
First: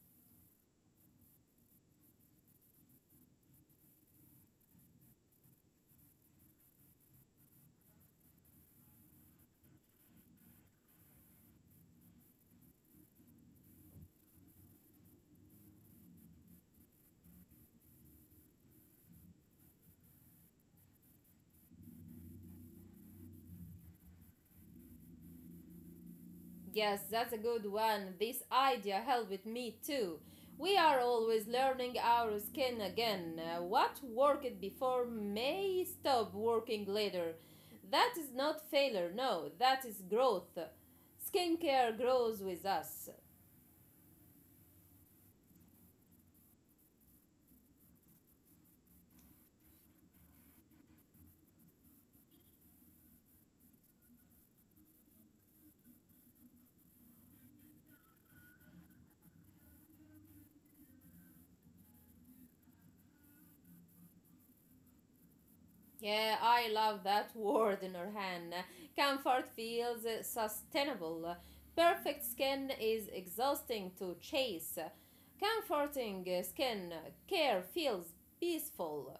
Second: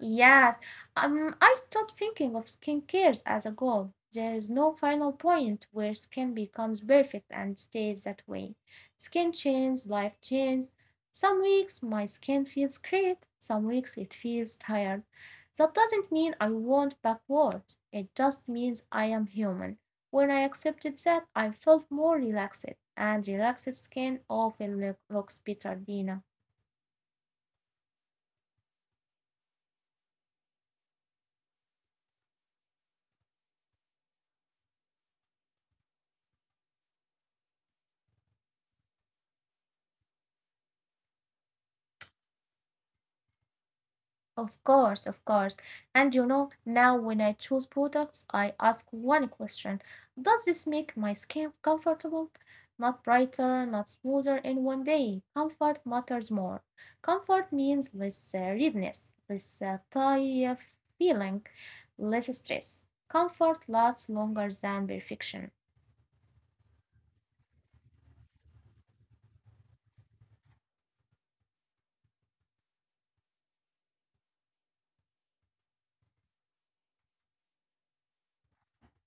[SPEAKER 1] Yes, I stopped thinking of skincare as a goal. There is no final point where skin becomes perfect and stays that way. Skin changes, life changes. Some weeks my skin feels great, some weeks it feels tired. That doesn't mean I will backwards. It just means I am human. When I accepted that, I felt more relaxed, and relaxed skin often looks better, Dina.
[SPEAKER 2] Yes, that's a good one. This idea helped me too. We are always learning our skin again. What worked before may stop working later. That is not failure, no, that is growth. Skincare grows with us.
[SPEAKER 1] Of course, of course. And you know, now when I choose products, I ask one question. Does this make my skin comfortable? Not brighter, not smoother in 1 day. Comfort matters more. Comfort means less redness, less tight feeling, less stress. Comfort lasts longer than perfection.
[SPEAKER 2] Yeah, I love that [laughs] word, Nurhan. Comfort feels sustainable. Perfect skin is exhausting to chase. Comforting skin care feels peaceful.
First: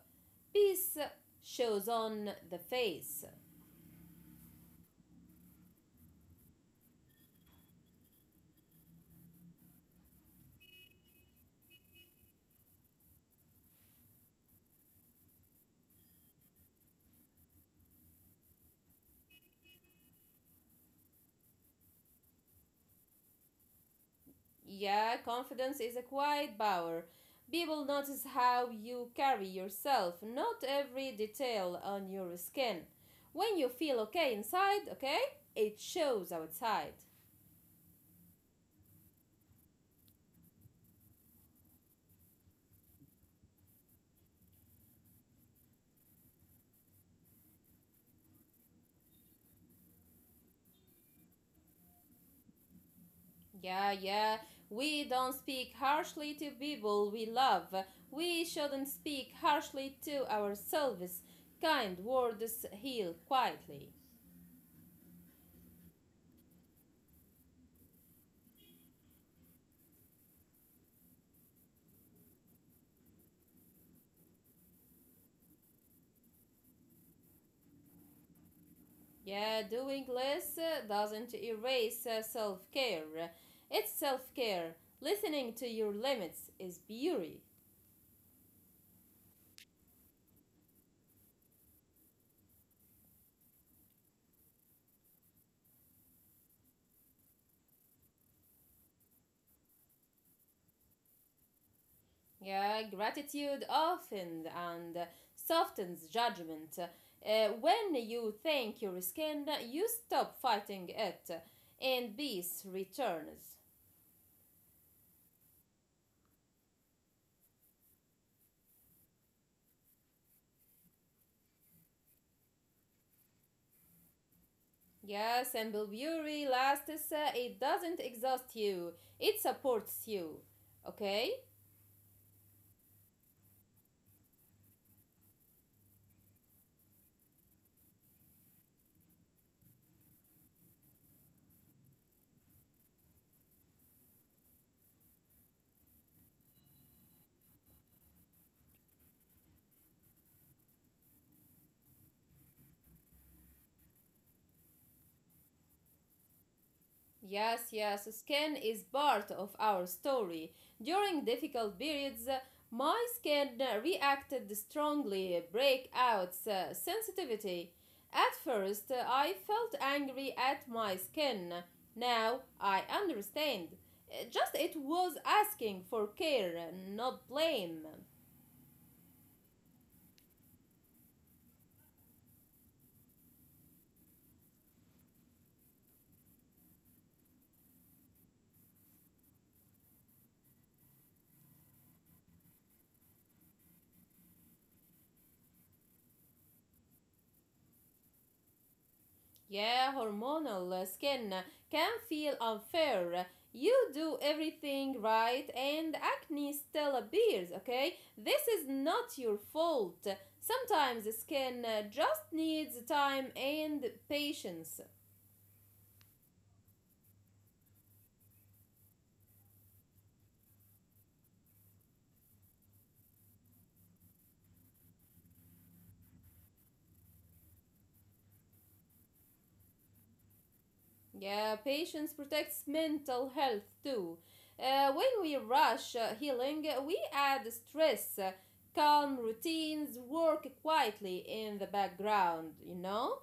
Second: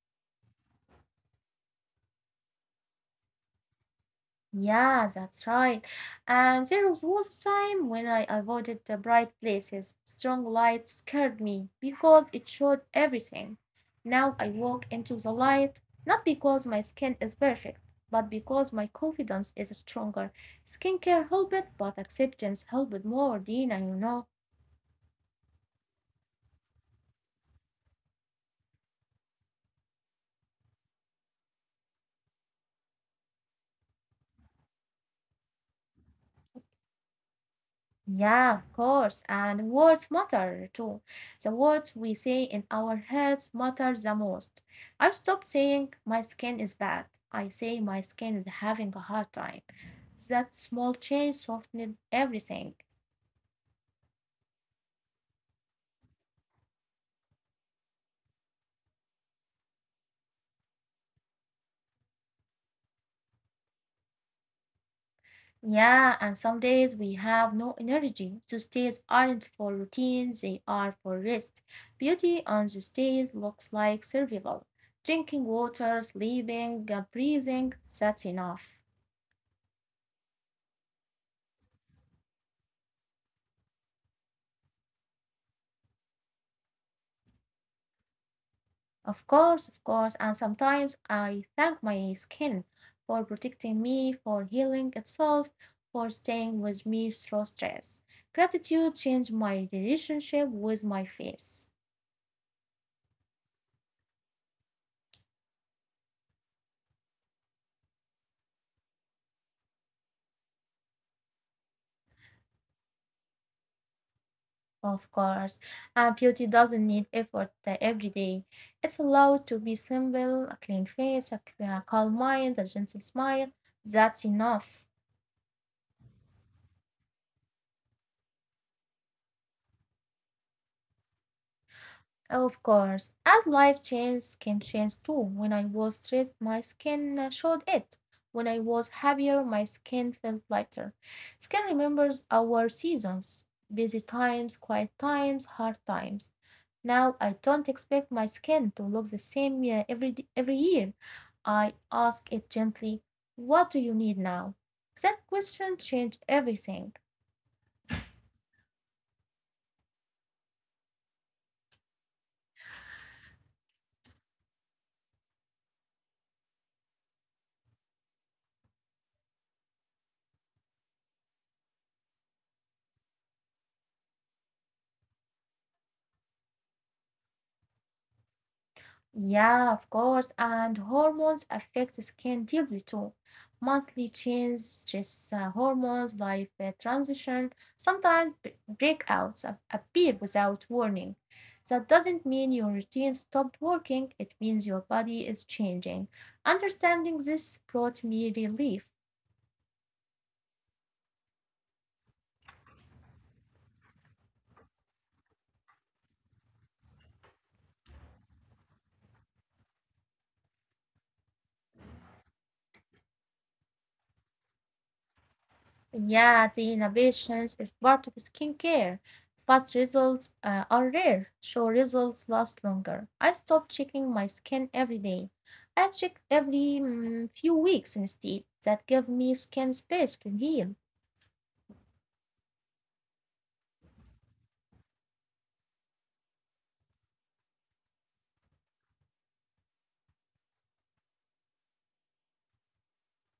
[SPEAKER 2] Peace shows on the face.
[SPEAKER 1] Yeah, that's right. And there was a time when I avoided the bright places. Strong light scared me because it showed everything. Now I walk into the light, not because my skin is perfect, but because my confidence is stronger. Skincare helped, but acceptance helped more, Dina, you know.
[SPEAKER 2] Yeah, confidence is a quiet power. People notice how you carry yourself, not every detail on your skin. When you feel okay inside, okay, it shows outside.
[SPEAKER 1] Yeah, of course. And words matter too. The words we say in our heads matter the most. I stopped saying my skin is bad. I say my skin is having a hard time. That small change softened everything.
[SPEAKER 2] Yeah, yeah. We don't speak harshly to people we love. We shouldn't speak harshly to ourselves. Kind words heal quietly.
[SPEAKER 1] Yeah, and some days we have no energy. Those days aren't for routines, they are for rest. Beauty on those days looks like survival. Drinking water, sleeping, breathing, that's enough.
[SPEAKER 2] Yeah, doing less doesn't erase self care. It's self care. Listening to your limits is beauty.
[SPEAKER 1] Of course, and sometimes I thank my skin for protecting me, for healing itself, for staying with me through stress. Gratitude changed my relationship with my face.
[SPEAKER 2] Yeah, gratitude often and softens judgment. When you thank your skin, you stop fighting it, and peace returns.
[SPEAKER 1] Of course, and beauty doesn't need effort every day. It's allowed to be simple, a clean face, a calm mind, a gentle smile. That's enough.
[SPEAKER 2] Yeah, simple beauty lasts. It doesn't exhaust you. It supports you. Okay.
[SPEAKER 1] Of course, as life changes can change too. When I was stressed, my skin showed it. When I was happier, my skin felt lighter. Skin remembers our seasons, busy times, quiet times, hard times. Now I don't expect my skin to look the same every every year. I ask it gently, "What do you need now?" That question changed everything.
[SPEAKER 2] Yes, yes, skin is part of our story. During difficult periods, my skin reacted strongly, breakouts, sensitivity. At first, I felt angry at my skin. Now I understand. Just it was asking for care, not blame.
[SPEAKER 1] Yeah, of course. And hormones affect the skin deeply too. Monthly changes, stress hormones, life transition, sometimes breakouts appear without warning. That doesn't mean your routine stopped working, it means your body is changing. Understanding this brought me relief.
[SPEAKER 2] Yeah, hormonal skin can feel unfair. You do everything right and acne still appears, okay? This is not your fault. Sometimes the skin just needs time and patience.
[SPEAKER 1] Yeah, the innovations is part of skincare. Fast results are rare, so results last longer. I stopped checking my skin every day. I check every few weeks instead. That gave me skin space to heal.
[SPEAKER 2] Yeah, patience protects mental health too. When we rush healing, we add stress. Calm routines work quietly in the background, you know?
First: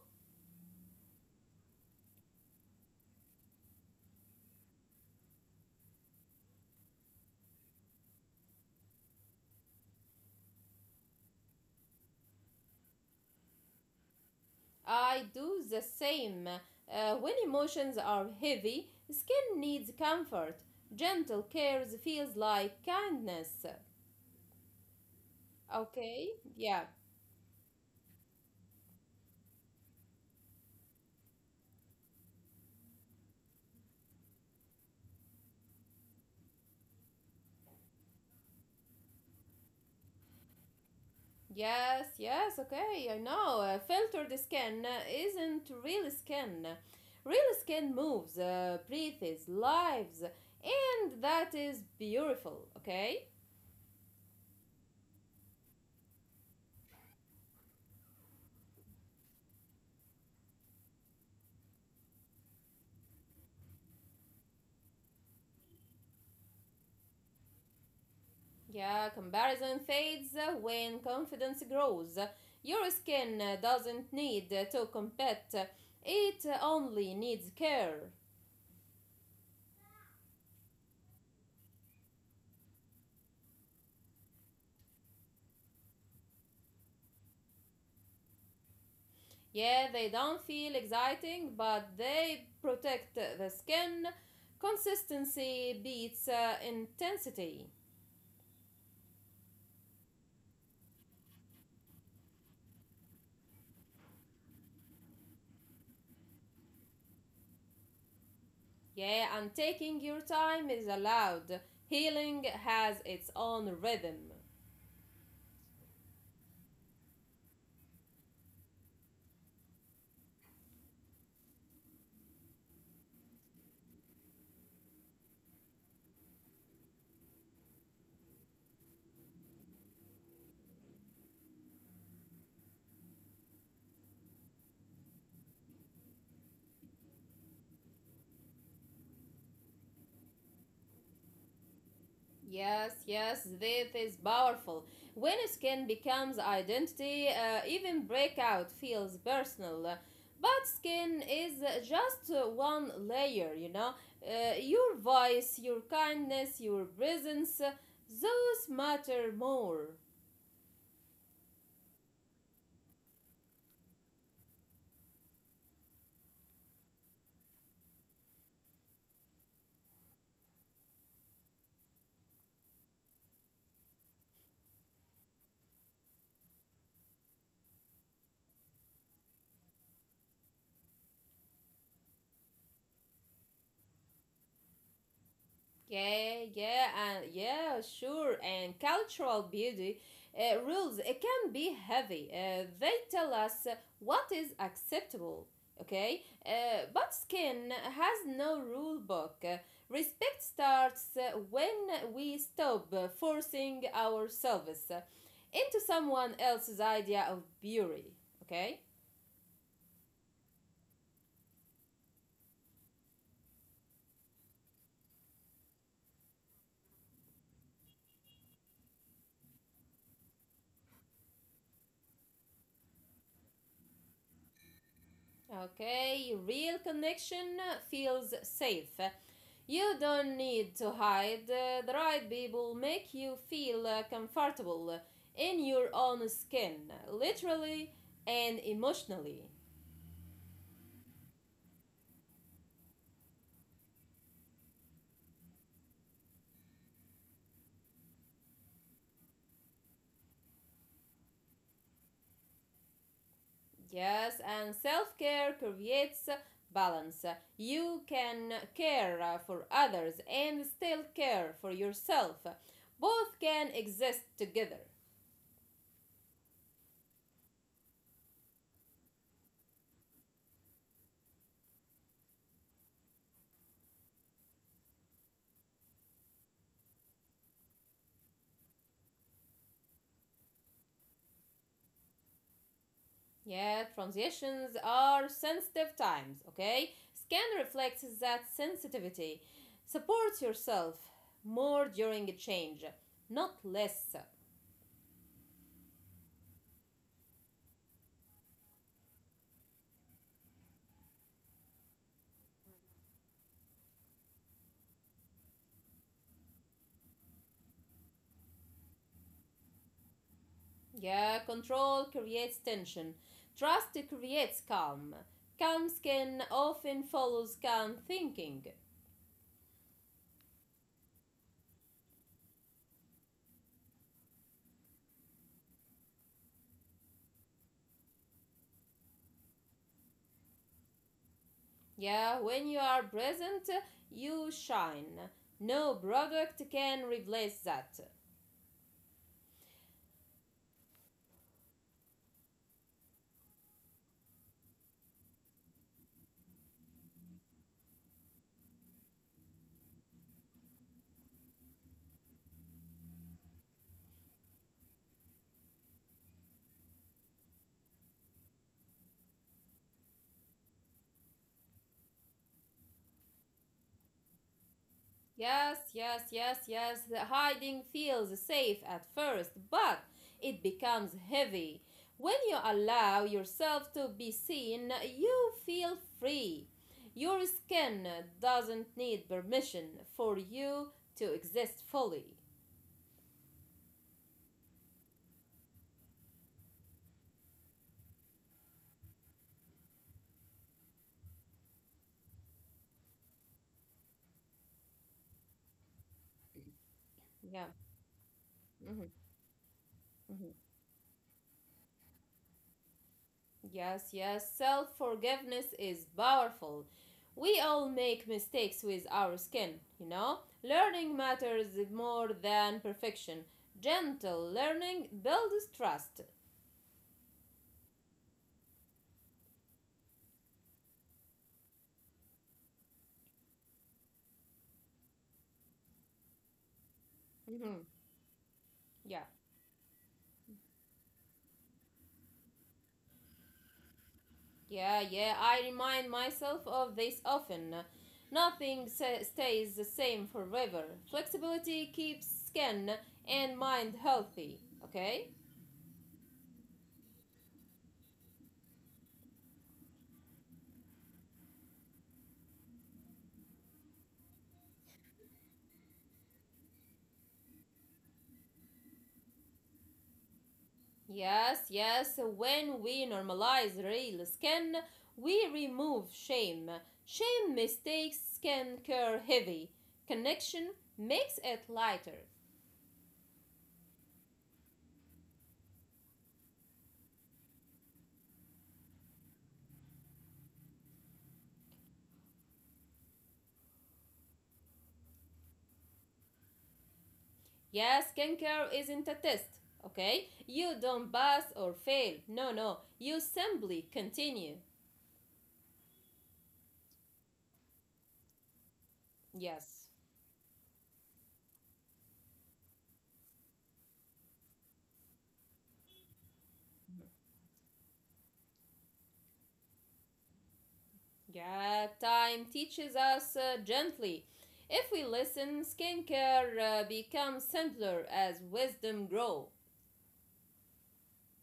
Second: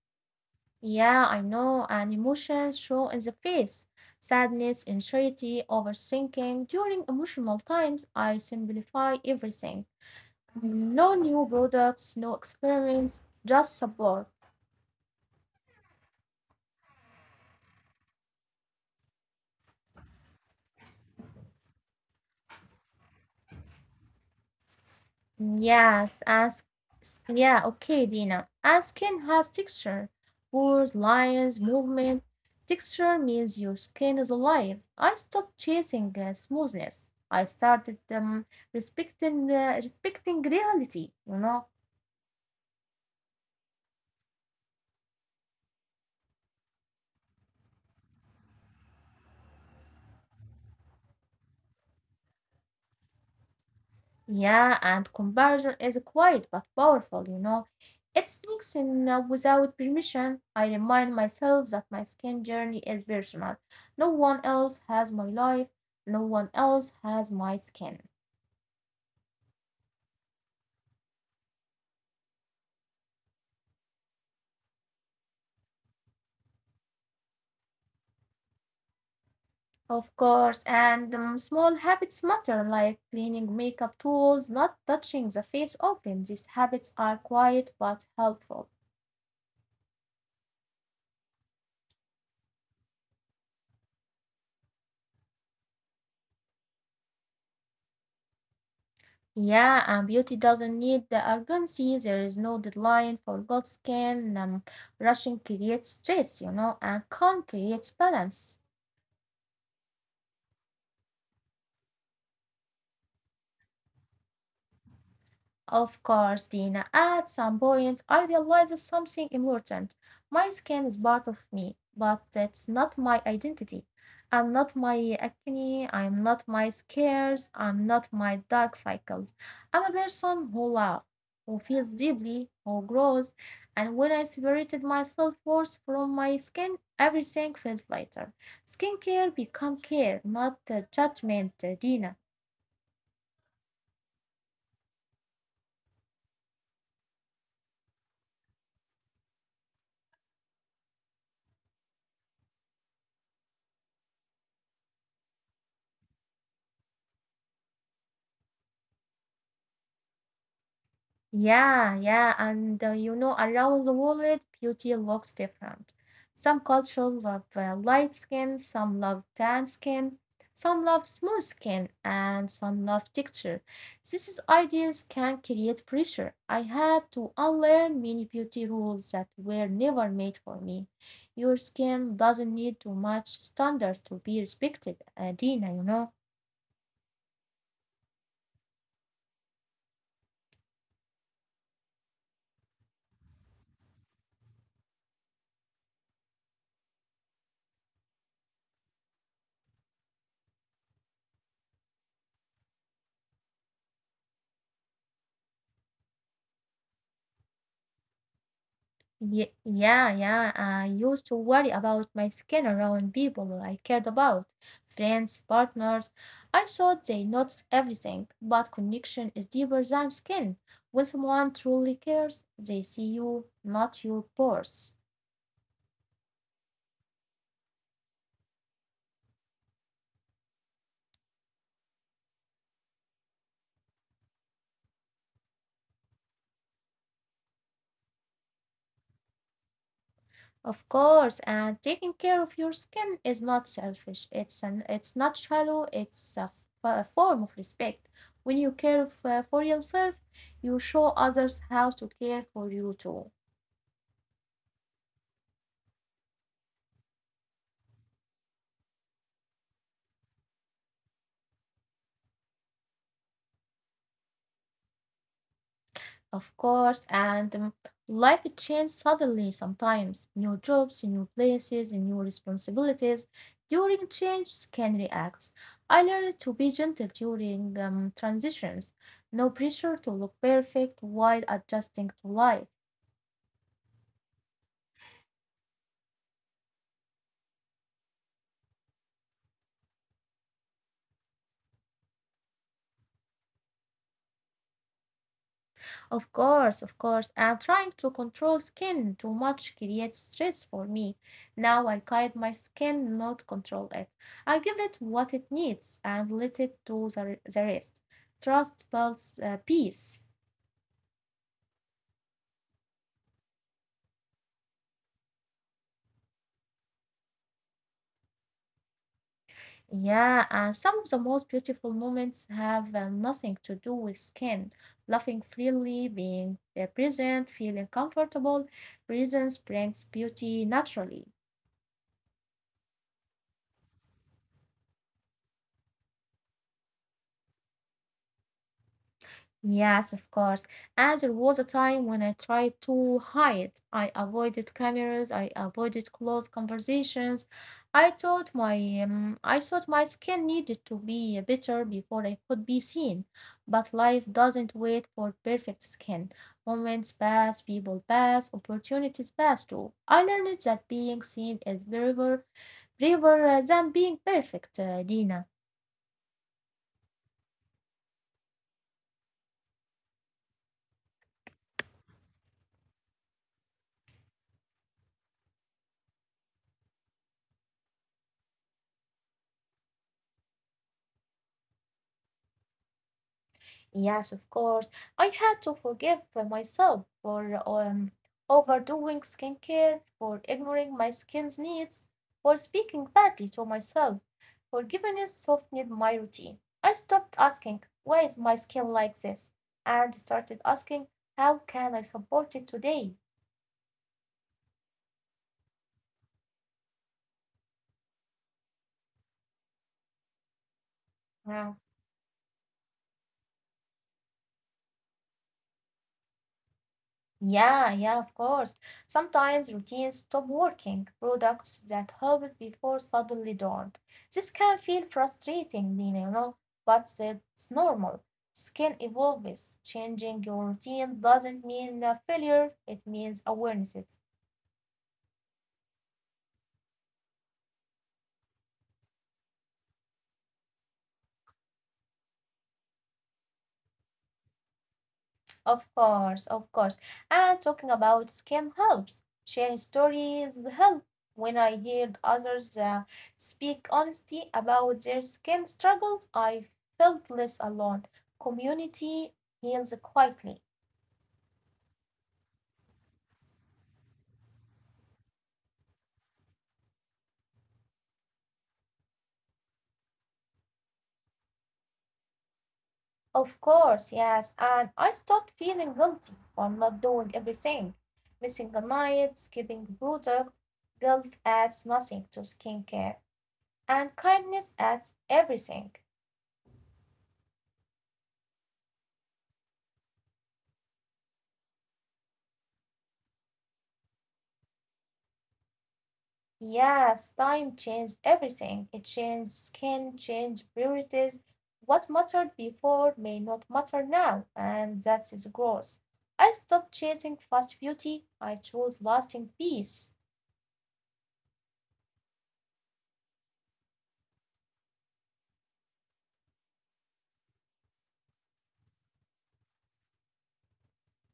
[SPEAKER 1] Yeah, I know, and emotions show in the face. Sadness, anxiety, overthinking. During emotional times, I simplify everything. No new products, no experiments, just support.
[SPEAKER 2] I do the same. When emotions are heavy, skin needs comfort. Gentle cares feels like kindness.
[SPEAKER 1] Yes,
[SPEAKER 2] Okay,
[SPEAKER 1] ask.
[SPEAKER 2] yeah.
[SPEAKER 1] Yeah, okay, Dina. Asking has texture, words, lines, movement. Texture means your skin is alive. I stopped chasing smoothness. I started respecting reality. You know,
[SPEAKER 2] Yes, yes, okay, I know. Filtered skin isn't real skin. Real skin moves, breathes, lives, and that is beautiful, okay?
[SPEAKER 1] yeah, and comparison is quiet but powerful, you know. It sneaks in without permission. I remind myself that my skin journey is personal. No one else has my life, no one else has my skin.
[SPEAKER 2] Yeah, comparison fades when confidence grows. Your skin doesn't need to compete, it only needs care.
[SPEAKER 1] Of course, and small habits matter, like cleaning makeup tools, not touching the face often. These habits are quiet but helpful.
[SPEAKER 2] Yeah, they don't feel exciting, but they protect the skin. Consistency beats intensity.
[SPEAKER 1] Yeah, and beauty doesn't need the urgency. There is no deadline for good skin. Rushing creates stress, you know, and calm creates balance.
[SPEAKER 2] Yeah, and taking your time is allowed. Healing has its own rhythm.
[SPEAKER 1] Of course, Dina. At some point, I realized something important. My skin is part of me, but that's not my identity. I'm not my acne, I'm not my scars, I'm not my dark cycles. I'm a person who loves, who feels deeply, who grows, and when I separated my self worth from my skin, everything felt lighter. Skincare become care, not judgment, Dina.
[SPEAKER 2] Yes, yes, this is powerful. When skin becomes identity, even breakout feels personal. But skin is just one layer, you know. Your voice, your kindness, your presence, those matter more.
[SPEAKER 1] Yeah, yeah, and you know, around the world, beauty looks different. Some cultures love light skin, some love tan skin, some love smooth skin, and some love texture. These ideas can create pressure. I had to unlearn many beauty rules that were never made for me. Your skin doesn't need too much standard to be respected, Dina, you know.
[SPEAKER 2] Yeah, yeah, and yeah, sure. And cultural beauty rules it can be heavy. They tell us what is acceptable. Okay, but skin has no rule book. Respect starts when we stop forcing ourselves into someone else's idea of beauty. Okay.
[SPEAKER 1] Ye yeah, yeah. I used to worry about my skin around people I cared about, friends, partners. I thought they noticed everything, but connection is deeper than skin. When someone truly cares, they see you, not your pores.
[SPEAKER 2] Okay, real connection feels safe. You don't need to hide. The right people make you feel comfortable in your own skin, literally and emotionally.
[SPEAKER 1] Of course, and taking care of your skin is not selfish. It's not shallow. It's a form of respect. When you care for yourself, you show others how to care for you too.
[SPEAKER 2] Yes, and self care creates balance. You can care for others and still care for yourself. Both can exist together.
[SPEAKER 1] Of course, and life changes suddenly sometimes. New jobs, new places, and new responsibilities. During changes can react. I learned to be gentle during transitions. No pressure to look perfect while adjusting to life.
[SPEAKER 2] Yeah, transitions are sensitive times, okay? Scan reflects that sensitivity. Support yourself more during a change, not less.
[SPEAKER 1] Of course, of course. I'm trying to control skin too much creates stress for me. Now I guide my skin, not control it. I give it what it needs and let it do the rest. Trust builds peace.
[SPEAKER 2] Yeah, control creates tension. Trust creates calm. Calm skin often follows calm thinking.
[SPEAKER 1] Yeah, and some of the most beautiful moments have nothing to do with skin. Laughing freely, being present, feeling comfortable. Presence brings beauty naturally.
[SPEAKER 2] Yeah, when you are present, you shine. No product can replace that.
[SPEAKER 1] Yes, of course. And there was a time when I tried to hide. I avoided cameras, I avoided close conversations. I thought my I thought my skin needed to be better before I could be seen. But life doesn't wait for perfect skin. Moments pass, people pass, opportunities pass too. I learned that being seen is braver, braver than being perfect, Dina.
[SPEAKER 2] Yes, yes, yes, yes. The hiding feels safe at first, but it becomes heavy. When you allow yourself to be seen, you feel free. Your skin doesn't need permission for you to exist fully.
[SPEAKER 1] Yes, of course. I had to forgive myself for overdoing skincare, for ignoring my skin's needs, for speaking badly to myself. Forgiveness softened my routine. I
[SPEAKER 2] Yeah.
[SPEAKER 1] stopped asking, why is my
[SPEAKER 2] Mhm,
[SPEAKER 1] skin like this? And
[SPEAKER 2] mhm.
[SPEAKER 1] started asking, how can I support it today?
[SPEAKER 2] Yes, yes, self forgiveness is powerful. We all make mistakes with our skin, you know? Learning matters
[SPEAKER 1] Wow.
[SPEAKER 2] more than perfection. Gentle learning builds trust.
[SPEAKER 1] Yeah, yeah, of course. Sometimes routines stop working. Products that helped before suddenly don't. This can feel frustrating, Lina, you know, but it's
[SPEAKER 2] Mhm,
[SPEAKER 1] normal. Skin
[SPEAKER 2] yeah,
[SPEAKER 1] evolves. Changing your routine doesn't mean a failure, it means awarenesses.
[SPEAKER 2] yeah, yeah, I remind myself of this often. Nothing stays the same forever. Flexibility keeps skin and mind healthy, okay?
[SPEAKER 1] Of course, of course. And talking about scam helps. Sharing stories help. When I heard others speak honesty about their skin struggles, I felt less alone. Community heals quietly.
[SPEAKER 2] Yes, yes, when we normalize real skin, we remove shame. Shame mistakes skincare heavy. Connection makes it lighter.
[SPEAKER 1] Of course, yes. And I stopped feeling guilty for not doing everything. Missing a night, skipping the product. Guilt adds nothing to skincare, and kindness adds everything.
[SPEAKER 2] Yes, skincare isn't a test, okay? You don't pass or fail. No, no, you simply continue.
[SPEAKER 1] Yes, time changed everything. It changed
[SPEAKER 2] Yes.
[SPEAKER 1] skin, changed priorities. What mattered before may not matter now, and that is gross. I stopped chasing fast beauty. I chose lasting peace.
[SPEAKER 2] Yeah, time teaches us gently. If we listen, skincare becomes simpler as wisdom grows.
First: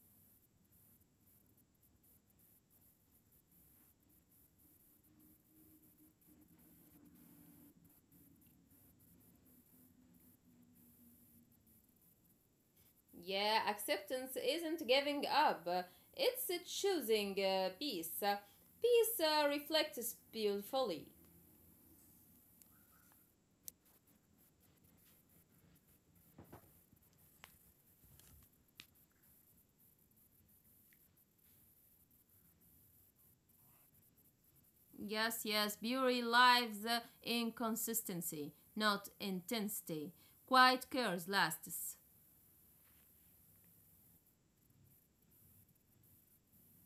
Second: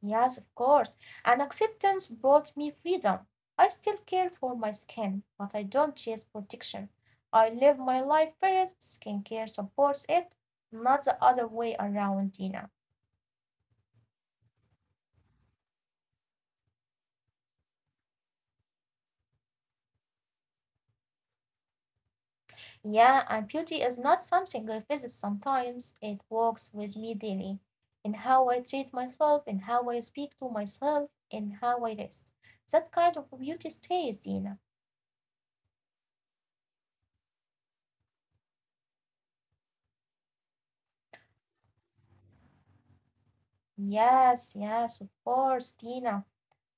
[SPEAKER 1] Yes, of course. And acceptance brought me freedom. I still care for my skin, but I don't chase protection. I live my life first. Skincare supports it, not the other way around, Dina.
[SPEAKER 2] Yeah, acceptance isn't giving up, it's choosing peace. Peace reflects beautifully.
[SPEAKER 1] Yeah, and beauty is not something I visit sometimes. It works with me daily in how I treat myself, in how I speak to myself, in how I rest. That kind of beauty stays, Dina.
[SPEAKER 2] Yes, yes, beauty lives in consistency, not intensity. Quiet cares lasts.
[SPEAKER 1] Yes, yes, of course, Dina.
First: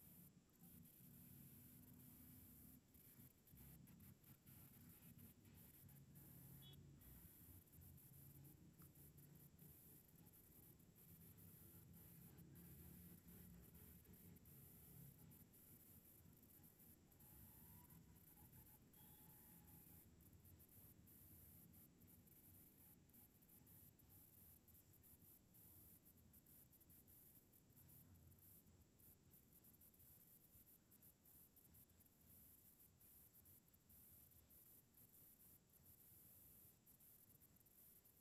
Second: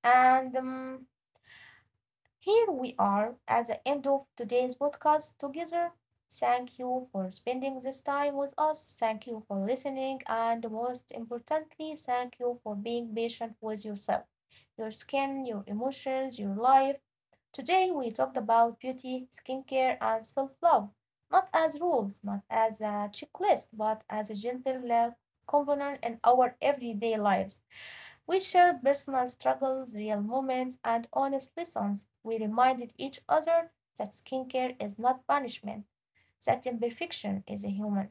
[SPEAKER 1] And Here we are at the end of today's podcast together. Thank you for spending this time with us. Thank you for listening. And most importantly, thank you for being patient with yourself, your skin, your emotions, your life. Today, we talked about beauty, skincare, and self love, not as rules, not as a checklist, but as a gentle love component in our everyday lives. We shared personal struggles, real moments, and honest lessons. We reminded each other that skincare is not punishment that imperfection is human,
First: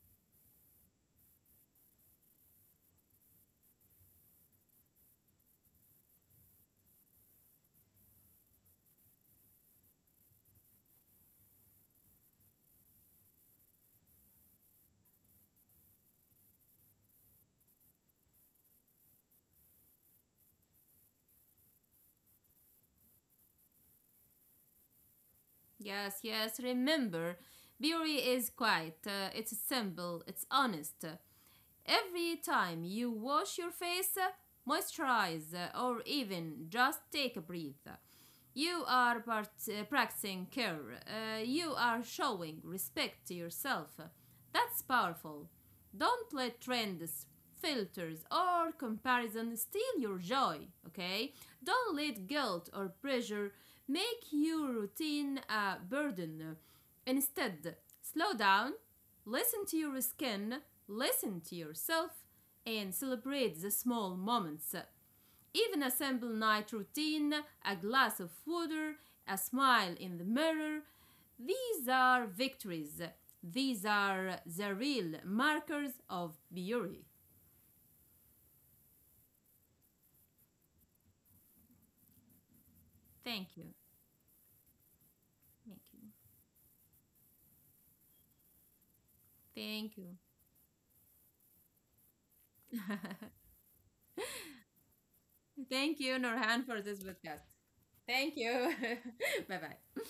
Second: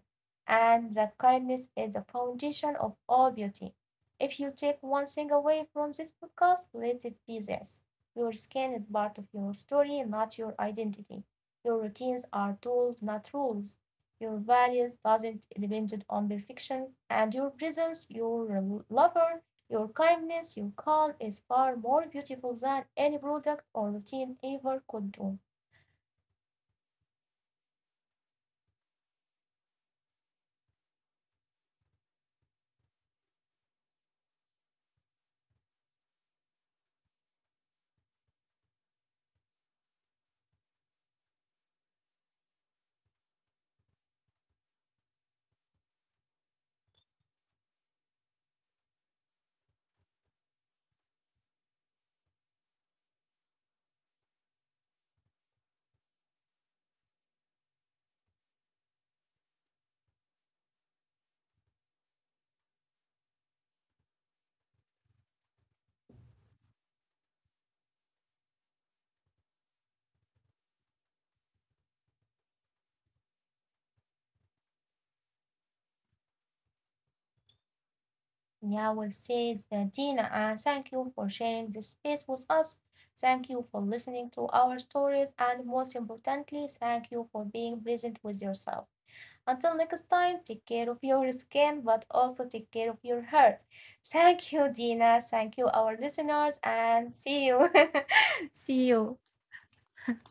[SPEAKER 1] and that kindness is the foundation of all beauty. If you take one thing away from this podcast, let it be this. Your skin is part of your story, not your identity. Your routines are tools, not rules. Your values doesn't depend on perfection, and your presence, your lover, your kindness, your calm is far more beautiful than any product or routine ever could do.
[SPEAKER 2] Yes, yes, remember, beauty is quiet, it's simple, it's honest. Every time you wash your face, moisturize, or even just take a breath, you are practicing care. You are showing respect to yourself. That's powerful. Don't let trends, filters, or comparison steal your joy, okay? Don't let guilt or pressure make your routine a burden. Instead, slow down, listen to your skin, listen to yourself, and celebrate the small moments. Even a simple night routine, a glass of water, a smile in the mirror. These are victories. These are the real markers of beauty.
[SPEAKER 1] Yahweh says, that Dina, I thank you for sharing this space with us. Thank you
[SPEAKER 2] Thank
[SPEAKER 1] for
[SPEAKER 2] you.
[SPEAKER 1] listening to our stories, and most
[SPEAKER 2] Thank you.
[SPEAKER 1] importantly, thank you for being present with yourself. Until next
[SPEAKER 2] Thank you.
[SPEAKER 1] time, take care of your skin, but also take care of your heart. Thank you, Dina. Thank you, our
[SPEAKER 2] Thank you,
[SPEAKER 1] listeners,
[SPEAKER 2] Nurhan, for
[SPEAKER 1] and
[SPEAKER 2] this
[SPEAKER 1] see
[SPEAKER 2] podcast.
[SPEAKER 1] you. [laughs]
[SPEAKER 2] Thank
[SPEAKER 1] see
[SPEAKER 2] you.
[SPEAKER 1] you.
[SPEAKER 2] [laughs] Bye bye.